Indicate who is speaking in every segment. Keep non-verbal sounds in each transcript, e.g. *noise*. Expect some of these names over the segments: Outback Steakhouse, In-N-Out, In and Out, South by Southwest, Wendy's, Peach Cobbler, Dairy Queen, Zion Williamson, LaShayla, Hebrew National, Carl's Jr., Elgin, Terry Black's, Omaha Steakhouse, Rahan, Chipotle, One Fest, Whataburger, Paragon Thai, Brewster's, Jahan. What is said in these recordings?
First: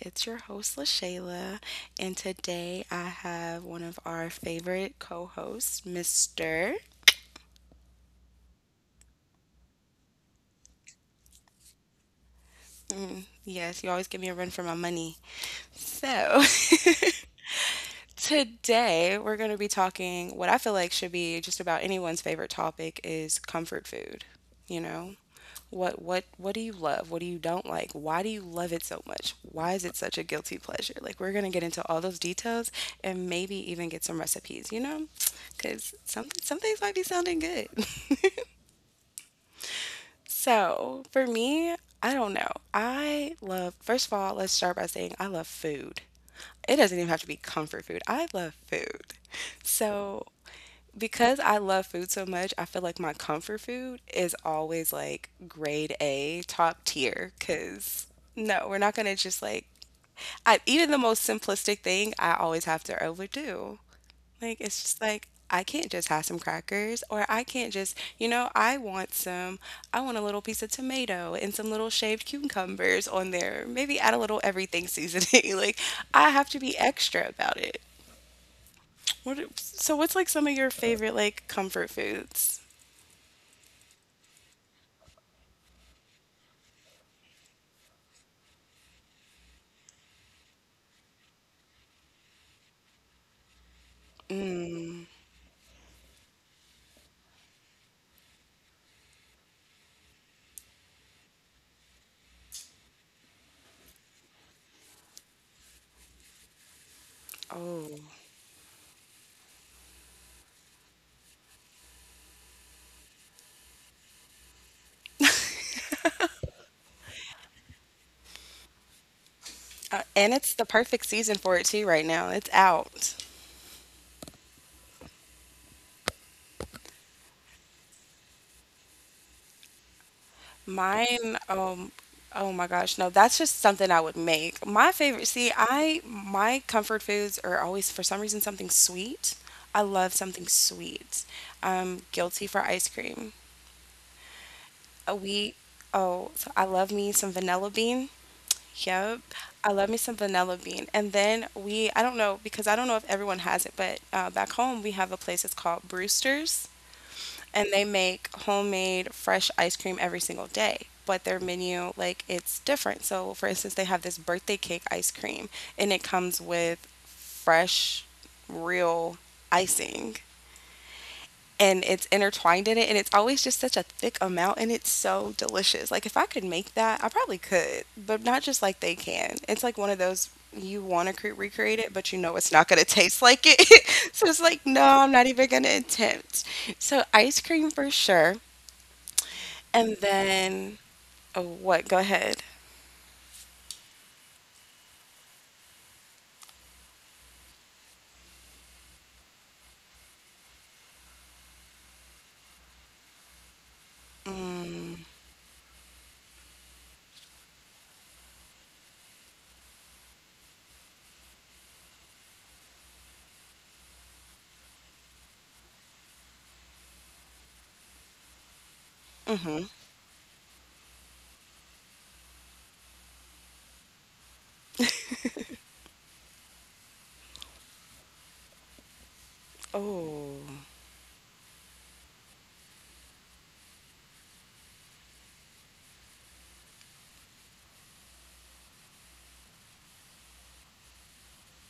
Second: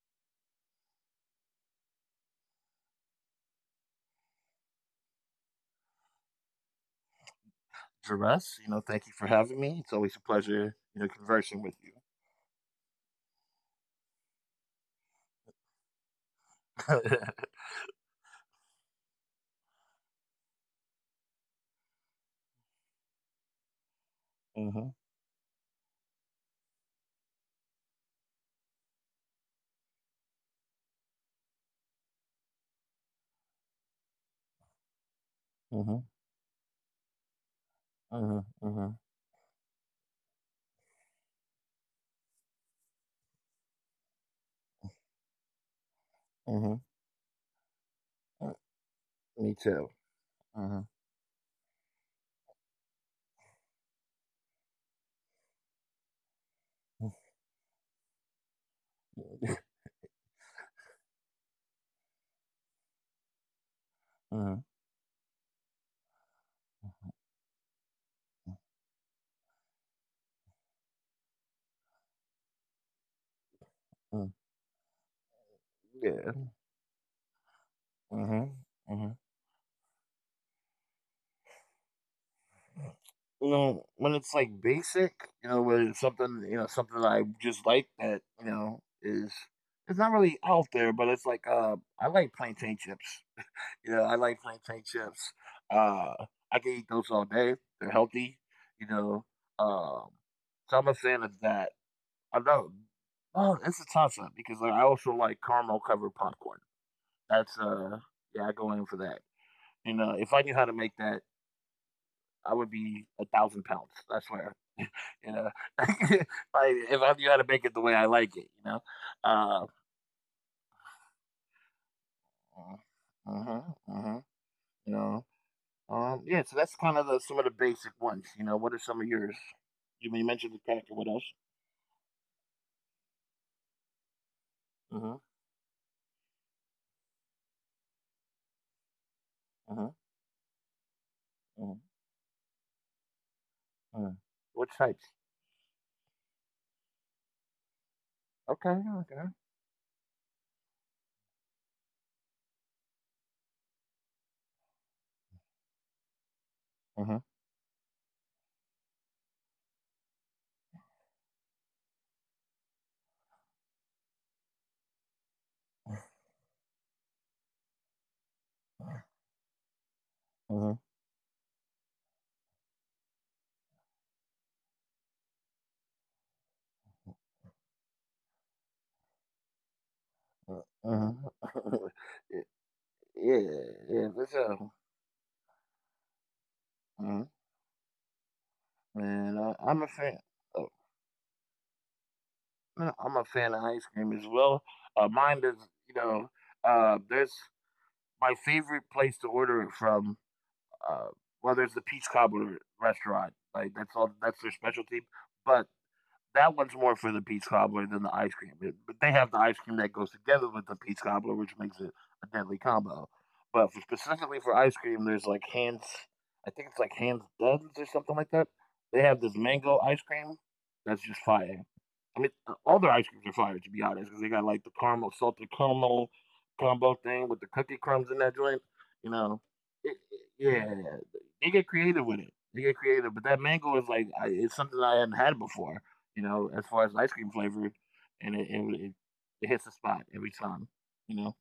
Speaker 1: It's your host, LaShayla, and today I have one of our favorite co hosts, Mr.
Speaker 2: For us. Thank you for having me. It's always a pleasure, conversing with you.
Speaker 1: Yes, you always give me a run for my money. So, *laughs*
Speaker 2: *laughs*
Speaker 1: today, we're going to be talking what I feel like should be just about anyone's favorite topic is comfort food, you
Speaker 2: mhm,
Speaker 1: know? What do you love? What do you don't like? Why do you love it so much? Why is it such a guilty pleasure? Like we're going to get into all those details and maybe even get some recipes, you know? Cuz
Speaker 2: mhm,
Speaker 1: some things might be sounding good.
Speaker 2: mhm, mhm,
Speaker 1: *laughs* So, for me, I don't know. I love First of all, let's start by saying I love food. It doesn't
Speaker 2: mhm.
Speaker 1: even have to be comfort food. I love
Speaker 2: Mm,
Speaker 1: food.
Speaker 2: Me too.
Speaker 1: So,
Speaker 2: Mhm,
Speaker 1: because I love food so much, I feel like my comfort food is always like grade A, top tier.
Speaker 2: mhm,
Speaker 1: Because no, we're not going to just like,
Speaker 2: *laughs*
Speaker 1: even the most simplistic thing, I always have to overdo. Like, it's
Speaker 2: mhm.
Speaker 1: just like, I can't just have some crackers, or I can't just, I want some, I want a little piece of tomato and some little shaved cucumbers on there. Maybe add a little
Speaker 2: mhm.
Speaker 1: everything seasoning. *laughs* Like, I have to
Speaker 2: Yeah.
Speaker 1: be extra about it.
Speaker 2: Mhm,
Speaker 1: What,
Speaker 2: mhm.
Speaker 1: so what's like some of your favorite like comfort foods?
Speaker 2: You know, when it's like basic, when it's something, something that I just like that, is it's not really out there, but it's like I like plantain chips. Yeah, I like plantain chips. Uh, I can eat those all day. They're healthy, you know. Um, so I'm a fan of that. I know. Oh, it's a toss up because like, I also like caramel covered popcorn. That's
Speaker 1: Oh,
Speaker 2: yeah, I go in for that. You know, if I knew how to make that, I would be 1,000 pounds. I swear. *laughs* *laughs* If if I knew how to make it the way I like it, you know. Uh,
Speaker 1: and it's the perfect season for it too right now. It's out.
Speaker 2: mhm, mhm. You know. Yeah, so that's kind of some of the basic ones. You know, what are some of yours? You mentioned the
Speaker 1: Mine,
Speaker 2: cracker. What else?
Speaker 1: oh my gosh, no, that's just something I would make. My favorite, see,
Speaker 2: hmm
Speaker 1: I my comfort foods are always for some reason something sweet. I love something
Speaker 2: huh.
Speaker 1: sweet. I'm
Speaker 2: Uh
Speaker 1: guilty for ice cream.
Speaker 2: huh. What
Speaker 1: We,
Speaker 2: types?
Speaker 1: oh, so I love me some vanilla bean. Yep.
Speaker 2: Okay.
Speaker 1: I love me
Speaker 2: Okay.
Speaker 1: some vanilla bean. And then we, I don't know, because I don't know if everyone has it, but back home we have a place that's called Brewster's. And
Speaker 2: Uh Uh
Speaker 1: they
Speaker 2: huh.
Speaker 1: make homemade fresh ice cream every single day. But their menu, like, it's different. So, for instance, they have this birthday cake ice cream, and it comes with fresh, real icing,
Speaker 2: hmm
Speaker 1: and it's intertwined in it, and it's always just such a thick amount, and it's so delicious. Like, if I could make that, I probably could, but not just like they can. It's like one of those you want to
Speaker 2: hmm
Speaker 1: recreate it,
Speaker 2: hmm
Speaker 1: but you know it's
Speaker 2: *laughs*
Speaker 1: not going to *laughs* taste like it.
Speaker 2: yeah.
Speaker 1: *laughs* So it's
Speaker 2: Yeah.
Speaker 1: like, no,
Speaker 2: That's
Speaker 1: I'm not even going to attempt. So, ice cream
Speaker 2: hmm
Speaker 1: for sure.
Speaker 2: And
Speaker 1: And
Speaker 2: I'm a fan.
Speaker 1: then,
Speaker 2: Oh,
Speaker 1: oh, what? Go ahead.
Speaker 2: no, I'm a fan of ice cream as well. Mine is, you know, there's my favorite place to order it from. Uh, well, there's the Peach Cobbler restaurant. Like that's all.
Speaker 1: Mm,
Speaker 2: That's their specialty. But that one's more for the peach cobbler than the ice cream. It- But they have the ice cream that goes together with the peach cobbler, which makes it a deadly combo. But for, specifically for ice cream, there's like hands. I think it's like hands duns or something like that.
Speaker 1: mm-hmm.
Speaker 2: They have this mango ice cream that's just fire. I mean, all their ice creams are fire to be honest, because they got like the caramel, salted caramel combo thing with the cookie crumbs in that joint. You know,
Speaker 1: Oh,
Speaker 2: yeah, they get creative with it. They get creative, but that mango is like it's something I hadn't had before. You know, as far as ice cream flavor, and it hits the spot every time. You know,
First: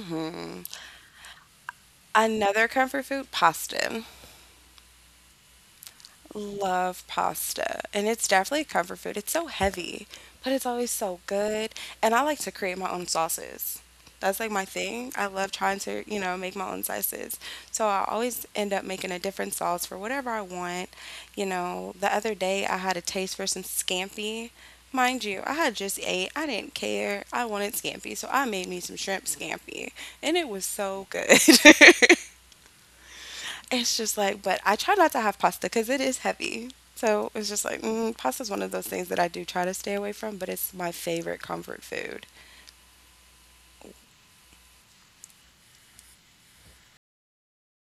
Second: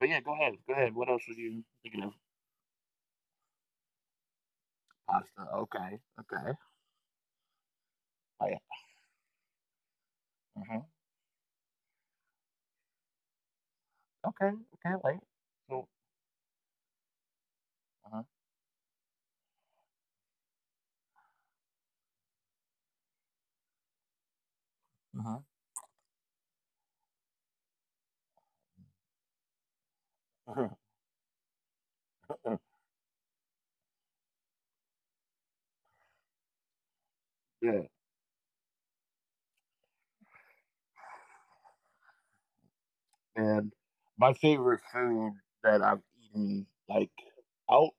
Speaker 2: but yeah, go ahead, go ahead. What else were you thinking of?
Speaker 1: Another comfort food, pasta.
Speaker 2: Pasta. Okay, okay.
Speaker 1: Love pasta, and it's
Speaker 2: Oh yeah.
Speaker 1: definitely a comfort food. It's so heavy, but it's
Speaker 2: Uh-huh.
Speaker 1: always so good. And I like to create my own sauces. That's
Speaker 2: Okay,
Speaker 1: like my
Speaker 2: okay.
Speaker 1: thing.
Speaker 2: Wait.
Speaker 1: I love trying
Speaker 2: So.
Speaker 1: to, make my own sauces. So I
Speaker 2: Uh
Speaker 1: always end up making a different sauce for whatever I want. You know, the other day I had a taste for some scampi. Mind
Speaker 2: huh.
Speaker 1: you, I had just ate. I didn't care. I wanted scampi, so I made me some shrimp scampi, and it
Speaker 2: Uh
Speaker 1: was so good. *laughs*
Speaker 2: huh.
Speaker 1: It's just like, but I try not to have pasta because it is heavy. So it's
Speaker 2: *laughs*
Speaker 1: just like,
Speaker 2: yeah.
Speaker 1: pasta is one of those things that I do try to stay away from, but it's my favorite comfort food.
Speaker 2: And my favorite food that I've eaten, like, out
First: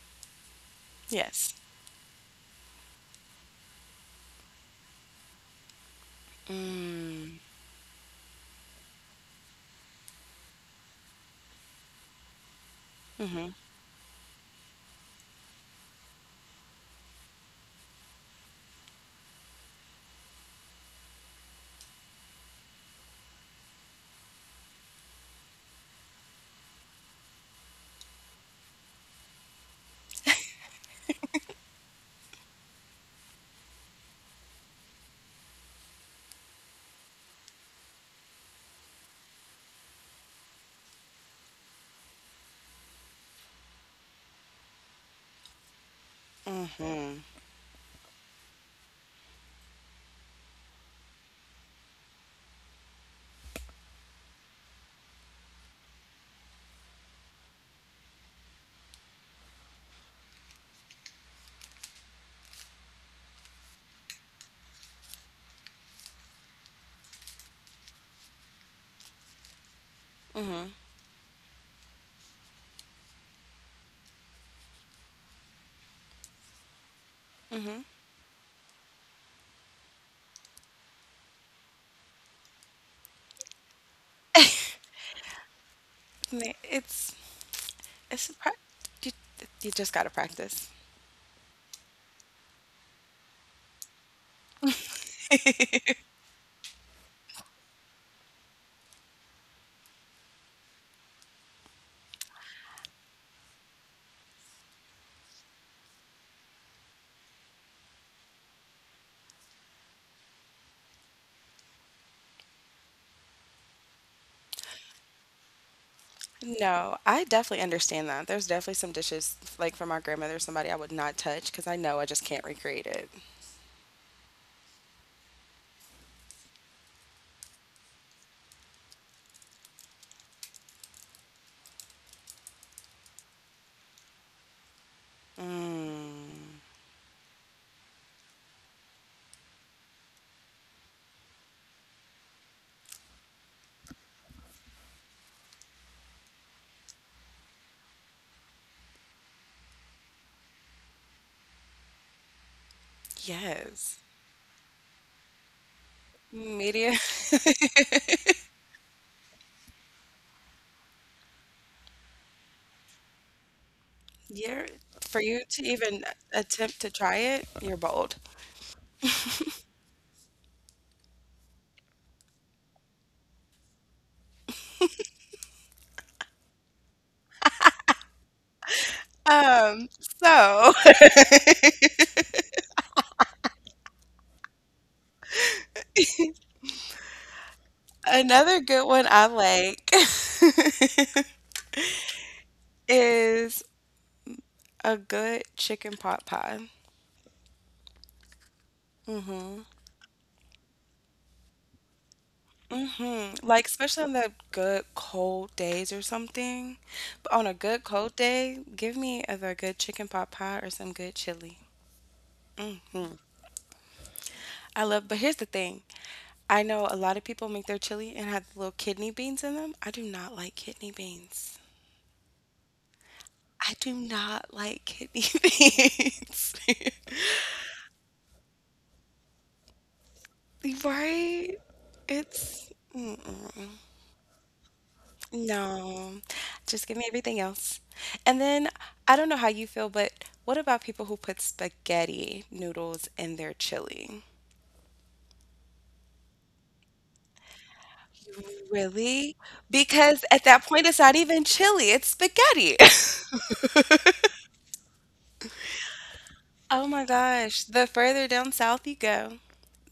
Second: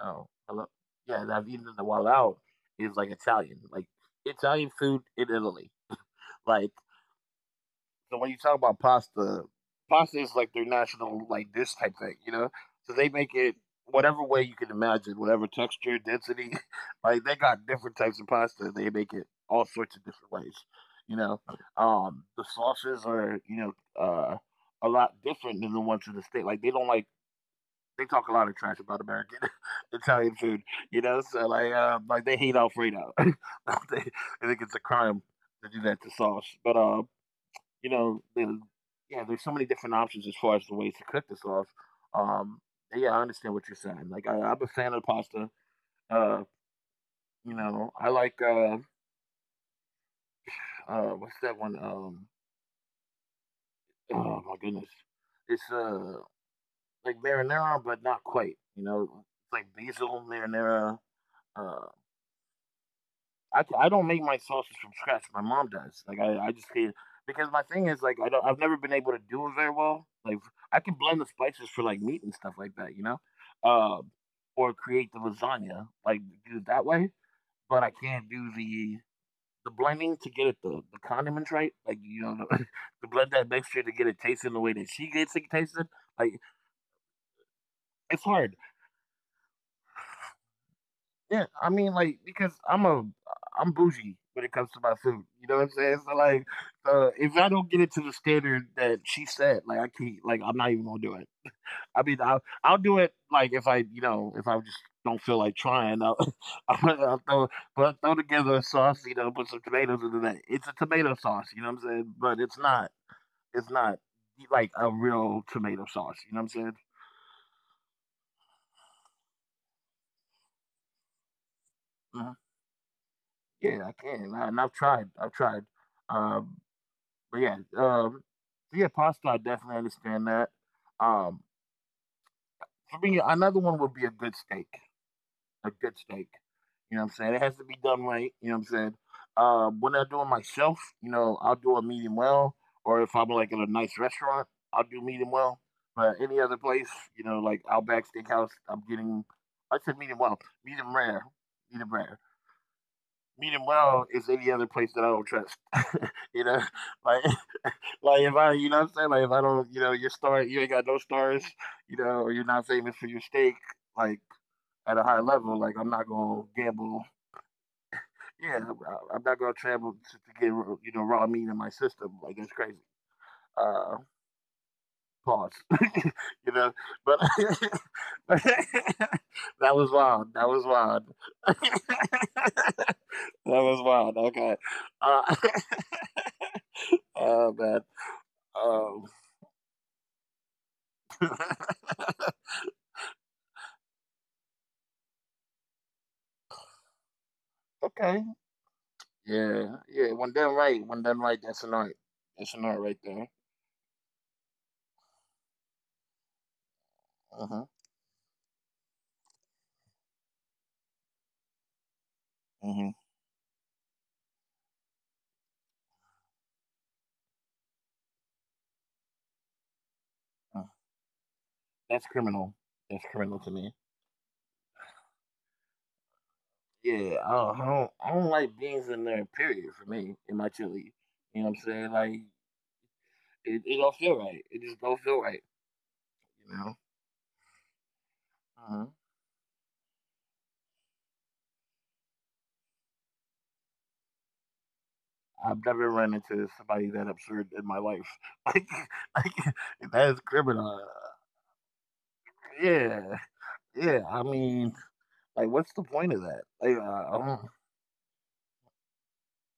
Speaker 2: oh, hello? Yeah, that I've
Speaker 1: Yes.
Speaker 2: eaten in the while out is, like, Italian. Like, Italian food in Italy. Like,
Speaker 1: Mm.
Speaker 2: so when you talk about pasta, pasta is like their national like dish type thing, you know. So they make
Speaker 1: Mhm.
Speaker 2: it whatever way you can imagine, whatever texture, density. *laughs* Like they got different types of pasta. They make it all sorts of different ways, you know. The sauces are you know uh, a lot different than the ones in the state. Like they don't like they talk a lot of trash about American *laughs* Italian food, you know. So like they hate Alfredo. *laughs* I think it's a crime to do that to sauce, but you know, yeah, there's so many different options as far as the ways to cook the sauce. Um, yeah, I understand what you're saying. Like, I'm a fan of pasta. Uh,
Speaker 1: Mhm.
Speaker 2: you know, I like what's that one? Oh my goodness, it's like marinara, but not quite. You know, it's like basil marinara. Uh, c- I don't make my sauces from scratch. My mom does. Like I just can't because my thing is like I've never been able to do it very well. Like
Speaker 1: Mhm.
Speaker 2: I can blend the spices for like meat and stuff like that, you know, um, or create the lasagna like do it that way. But
Speaker 1: Mhm.
Speaker 2: I can't do the blending to get it the condiments right. Like you know *laughs* to blend that mixture to get it tasting the way that she gets it tasted.
Speaker 1: I
Speaker 2: Like
Speaker 1: mean,
Speaker 2: it's
Speaker 1: it's a pra-
Speaker 2: hard.
Speaker 1: you, you just gotta practice.
Speaker 2: Yeah, I mean, like because I'm bougie when it comes to my food. You know what I'm saying? So like, if I don't get it to the standard that she said, like I can't, like I'm not even gonna do it. I mean, I'll do it like if I, you know, if I just don't feel like trying, I'll, *laughs* I'll throw but I'll throw together a sauce, you know, put some tomatoes into that. It's a tomato sauce, you know what I'm saying? But it's not like a real tomato sauce. You know what I'm saying?
Speaker 1: No, I definitely understand that. There's definitely some dishes like from my grandmother, somebody I would not touch because I know I just
Speaker 2: Mhm.
Speaker 1: can't recreate it.
Speaker 2: Yeah, I can, and I've I've tried. Um, But yeah, so yeah, pasta. I definitely understand that. Um, for me, another one would be a good steak. A good steak.
Speaker 1: Mm.
Speaker 2: You know what I'm saying? It has to be done right. You know what I'm saying? When I do it myself, you know, I'll do a medium well. Or if I'm like at a nice restaurant, I'll do medium well. But any other place, you know, like Outback Steakhouse, I'm getting. I said medium rare, medium rare. Medium
Speaker 1: Yes.
Speaker 2: well is any other place that I don't trust. *laughs* You know,
Speaker 1: Media.
Speaker 2: *laughs*
Speaker 1: *laughs*
Speaker 2: like *laughs* like if I, you know, what I'm saying, like if I don't, you know, your star, you ain't got no stars, you know, or you're not famous for your steak, like
Speaker 1: You're
Speaker 2: at a high
Speaker 1: For
Speaker 2: level,
Speaker 1: you
Speaker 2: like
Speaker 1: to
Speaker 2: I'm not
Speaker 1: even
Speaker 2: gonna
Speaker 1: attempt
Speaker 2: gamble.
Speaker 1: to try it, you're bold.
Speaker 2: Yeah, I'm not gonna travel to get you know raw meat in my system. Like that's crazy. Uh, Pause. *laughs* you know, but *laughs* that was
Speaker 1: Um,
Speaker 2: wild. That was
Speaker 1: so
Speaker 2: wild. *laughs* that was wild. Okay. Uh, *laughs* oh man.
Speaker 1: *laughs* another good
Speaker 2: Um.
Speaker 1: one I like *laughs*
Speaker 2: *laughs*
Speaker 1: is a good chicken pot pie.
Speaker 2: Okay. Yeah. Yeah. When done right, that's an art. That's an art right there.
Speaker 1: Like especially on the good cold days or something.
Speaker 2: Uh
Speaker 1: But on
Speaker 2: huh.
Speaker 1: a good cold day, give me either a good chicken pot pie or some good chili.
Speaker 2: Mm-hmm.
Speaker 1: But here's the thing. I know a lot of people make their chili and have little kidney beans in them. I do not
Speaker 2: Uh,
Speaker 1: like kidney beans.
Speaker 2: that's criminal. That's criminal to me.
Speaker 1: I do not like kidney *laughs* beans. *laughs*
Speaker 2: Yeah. I don't like beans in there. Period. For me, in my chili. You know what
Speaker 1: Right?
Speaker 2: I'm saying? Like
Speaker 1: It's
Speaker 2: it.
Speaker 1: mm-mm.
Speaker 2: It don't feel right. It just don't feel right.
Speaker 1: No.
Speaker 2: You
Speaker 1: Just
Speaker 2: know.
Speaker 1: give me everything else. And then
Speaker 2: Uh-huh.
Speaker 1: I don't know how you feel, but what about people who put spaghetti noodles in their chili?
Speaker 2: I've never run into somebody that absurd in my life. *laughs*
Speaker 1: Really?
Speaker 2: Like,
Speaker 1: Because
Speaker 2: like
Speaker 1: at
Speaker 2: that is
Speaker 1: that point, it's not
Speaker 2: criminal.
Speaker 1: even chili, it's spaghetti. *laughs*
Speaker 2: Yeah. Yeah. I mean, like, what's the point of that?
Speaker 1: Oh my
Speaker 2: Like, I
Speaker 1: gosh.
Speaker 2: don't.
Speaker 1: The further down south you go,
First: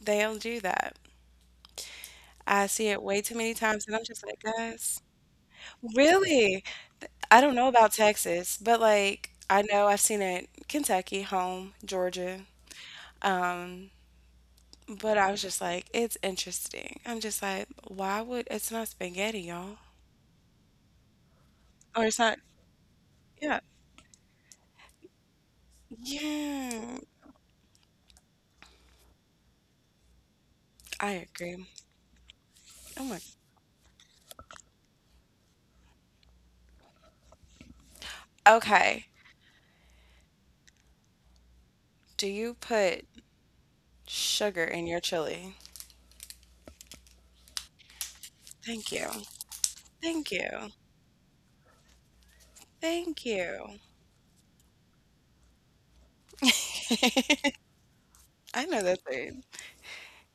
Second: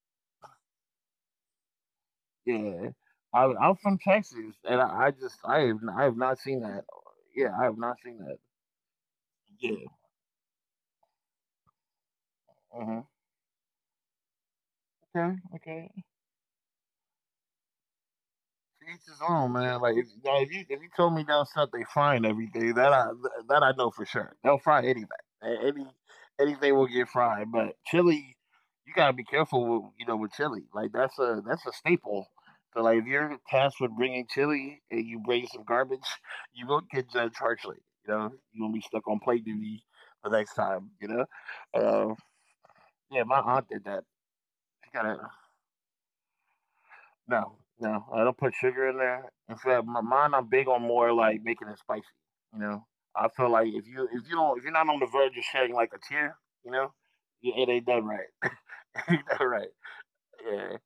Speaker 1: they'll do that. I
Speaker 2: Yeah,
Speaker 1: see it way too many
Speaker 2: I'm
Speaker 1: times,
Speaker 2: from
Speaker 1: and I'm just like,
Speaker 2: Texas, and
Speaker 1: guys,
Speaker 2: I have not seen
Speaker 1: really?
Speaker 2: that.
Speaker 1: I
Speaker 2: Yeah, I
Speaker 1: don't know
Speaker 2: have not
Speaker 1: about
Speaker 2: seen that.
Speaker 1: Texas, but like I
Speaker 2: Yeah.
Speaker 1: know I've seen it Kentucky, home, Georgia.
Speaker 2: uh
Speaker 1: Um,
Speaker 2: Okay.
Speaker 1: but I was just
Speaker 2: Okay.
Speaker 1: like, it's interesting. I'm just like, why would
Speaker 2: To
Speaker 1: it's
Speaker 2: each
Speaker 1: not
Speaker 2: his own,
Speaker 1: spaghetti,
Speaker 2: man. Like
Speaker 1: y'all?
Speaker 2: if, now, if you told me down south they frying
Speaker 1: Or it's not,
Speaker 2: everything, that I
Speaker 1: yeah.
Speaker 2: know for sure. They'll fry anything. A- Any anything will get
Speaker 1: Yeah,
Speaker 2: fried. But chili, you gotta be careful with you know with chili. Like
Speaker 1: I
Speaker 2: that's a
Speaker 1: agree.
Speaker 2: staple. So like if you're
Speaker 1: Oh my.
Speaker 2: tasked with bringing chili and you bring some garbage, you will get judged harshly. You know you gonna be stuck on plate
Speaker 1: Okay.
Speaker 2: duty the next time. You know, uh,
Speaker 1: Do you
Speaker 2: yeah. My
Speaker 1: put
Speaker 2: aunt did that. She got a
Speaker 1: sugar in your chili?
Speaker 2: no, no, I don't put sugar in there.
Speaker 1: Thank
Speaker 2: In
Speaker 1: you.
Speaker 2: fact, my mine, I'm big on
Speaker 1: Thank
Speaker 2: more
Speaker 1: you.
Speaker 2: like making it spicy. You know, I feel like
Speaker 1: Thank
Speaker 2: if you if
Speaker 1: you.
Speaker 2: you don't if you're not on the verge of shedding like a tear, you know, yeah, it ain't done
Speaker 1: *laughs*
Speaker 2: right. *laughs* It
Speaker 1: I
Speaker 2: ain't
Speaker 1: know
Speaker 2: done
Speaker 1: that
Speaker 2: right.
Speaker 1: thing.
Speaker 2: Yeah,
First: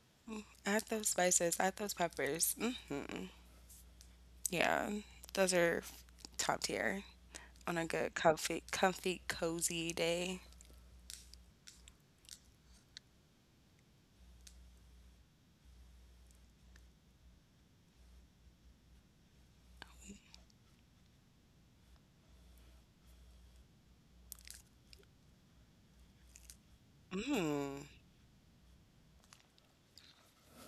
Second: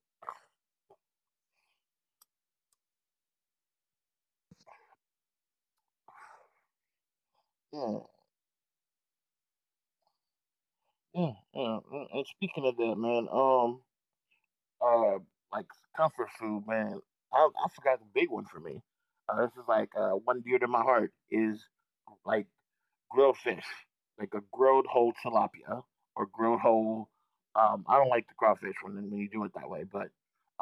Speaker 1: Add those spices, add those peppers. Hmm, yeah, those are top tier. On a
Speaker 2: yeah,
Speaker 1: good comfy, comfy, cozy day.
Speaker 2: yeah. Mm, and speaking of that, man, uh, like comfort food, man. I I forgot the big one for me. This is like one dear to my heart is like grilled fish, like a grilled whole tilapia or grilled whole.
Speaker 1: Mm.
Speaker 2: I don't like the crawfish when you do it that way, but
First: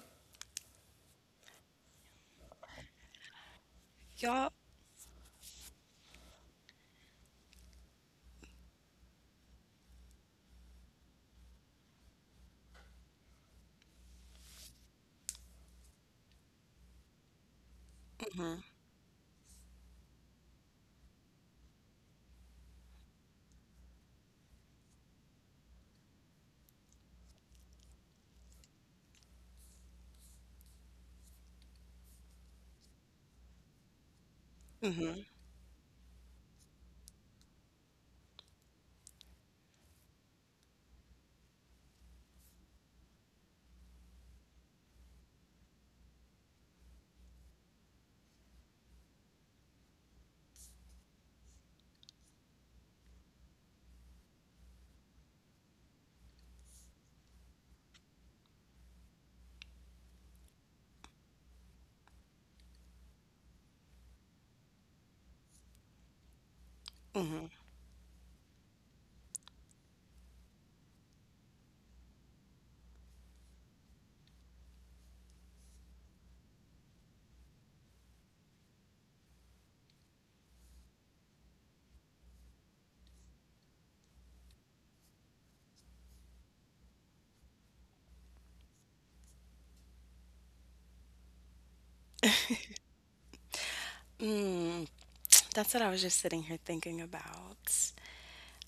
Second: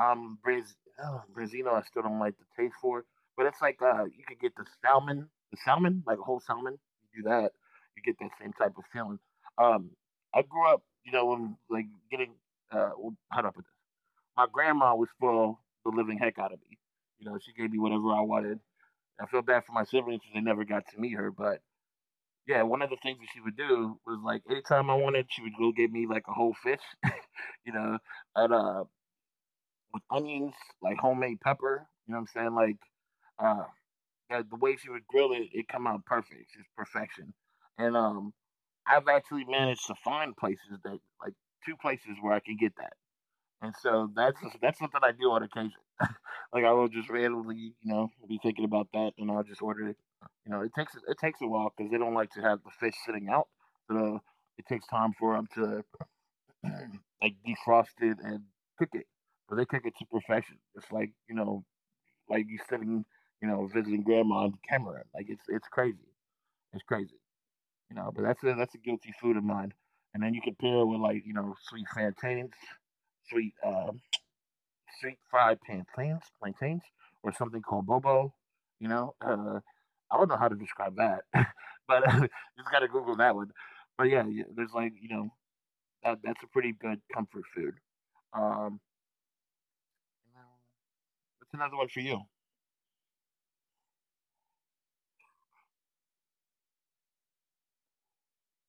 Speaker 2: um, Brez, Brezino, I still don't like the taste for it, but it's like you could
Speaker 1: Y'all,
Speaker 2: get the salmon, like a whole salmon. You do that, you get that same type of feeling. Um, I grew up, you know, when like getting well, how do I put this? My grandma would spoil the living heck out of me. You know, she gave me whatever I
Speaker 1: mhm,
Speaker 2: wanted. I feel bad for my siblings because they never got to meet her, but yeah, one of the things that she would do was like anytime I wanted, she would go get me like a whole fish, *laughs* you know, and with onions, like homemade pepper, you know what I'm saying? Like uh yeah, the
Speaker 1: mhm,
Speaker 2: way she would grill it, it come out perfect. It's perfection. And I've actually managed to find places that like two places where I can get that. And so that's something I do on occasion. *laughs* Like I will just randomly, you know, be thinking about that, and I'll just order it. You know, it takes a while because they don't like to have the fish sitting out. So it takes time for them to *clears throat* like defrost it and cook it. But they cook it to perfection. It's like like you sitting, you know, visiting grandma in Cameroon. Like it's crazy. It's crazy.
Speaker 1: mhm.
Speaker 2: You know, but that's a guilty food of mine. And then you can pair it with like you know sweet plantains, sweet street fried plantains, plantains, or something called bobo. You know, I don't know how to describe that, *laughs* but *laughs* you just gotta Google that one. But yeah, there's like you know that's a pretty good comfort food. Um, that's another one for you.
Speaker 1: Mm. *tsk* That's what I was just sitting here thinking about.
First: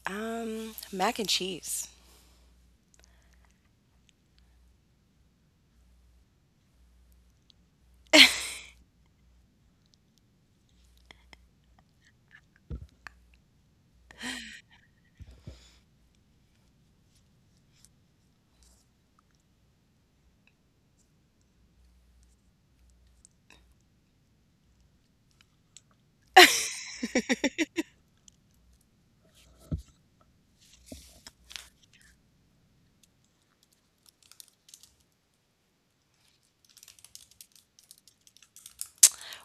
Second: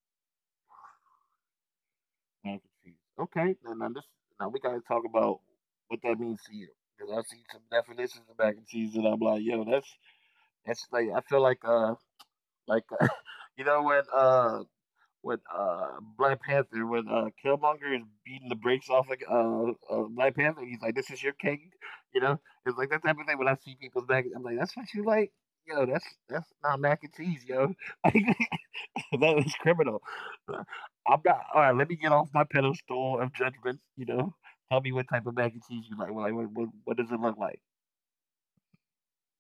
Speaker 1: Mac and cheese.
Speaker 2: American cheese. Okay, now we gotta talk about what that means to you. Cause I see some definitions of mac and cheese, and I'm like, yo, that's like I feel like *laughs* you know when Black Panther, when Killmonger is beating the brakes off like Black Panther, he's like, this is your king, you know? It's like that type of thing. When I see people's mac, I'm like, that's what you like? Yo, that's not mac and cheese, yo. *laughs* Like that is criminal. Uh, I'm not, all right, let me get off my pedestal of judgment. You know, tell me what type of mac and cheese you like. Like what does it look like?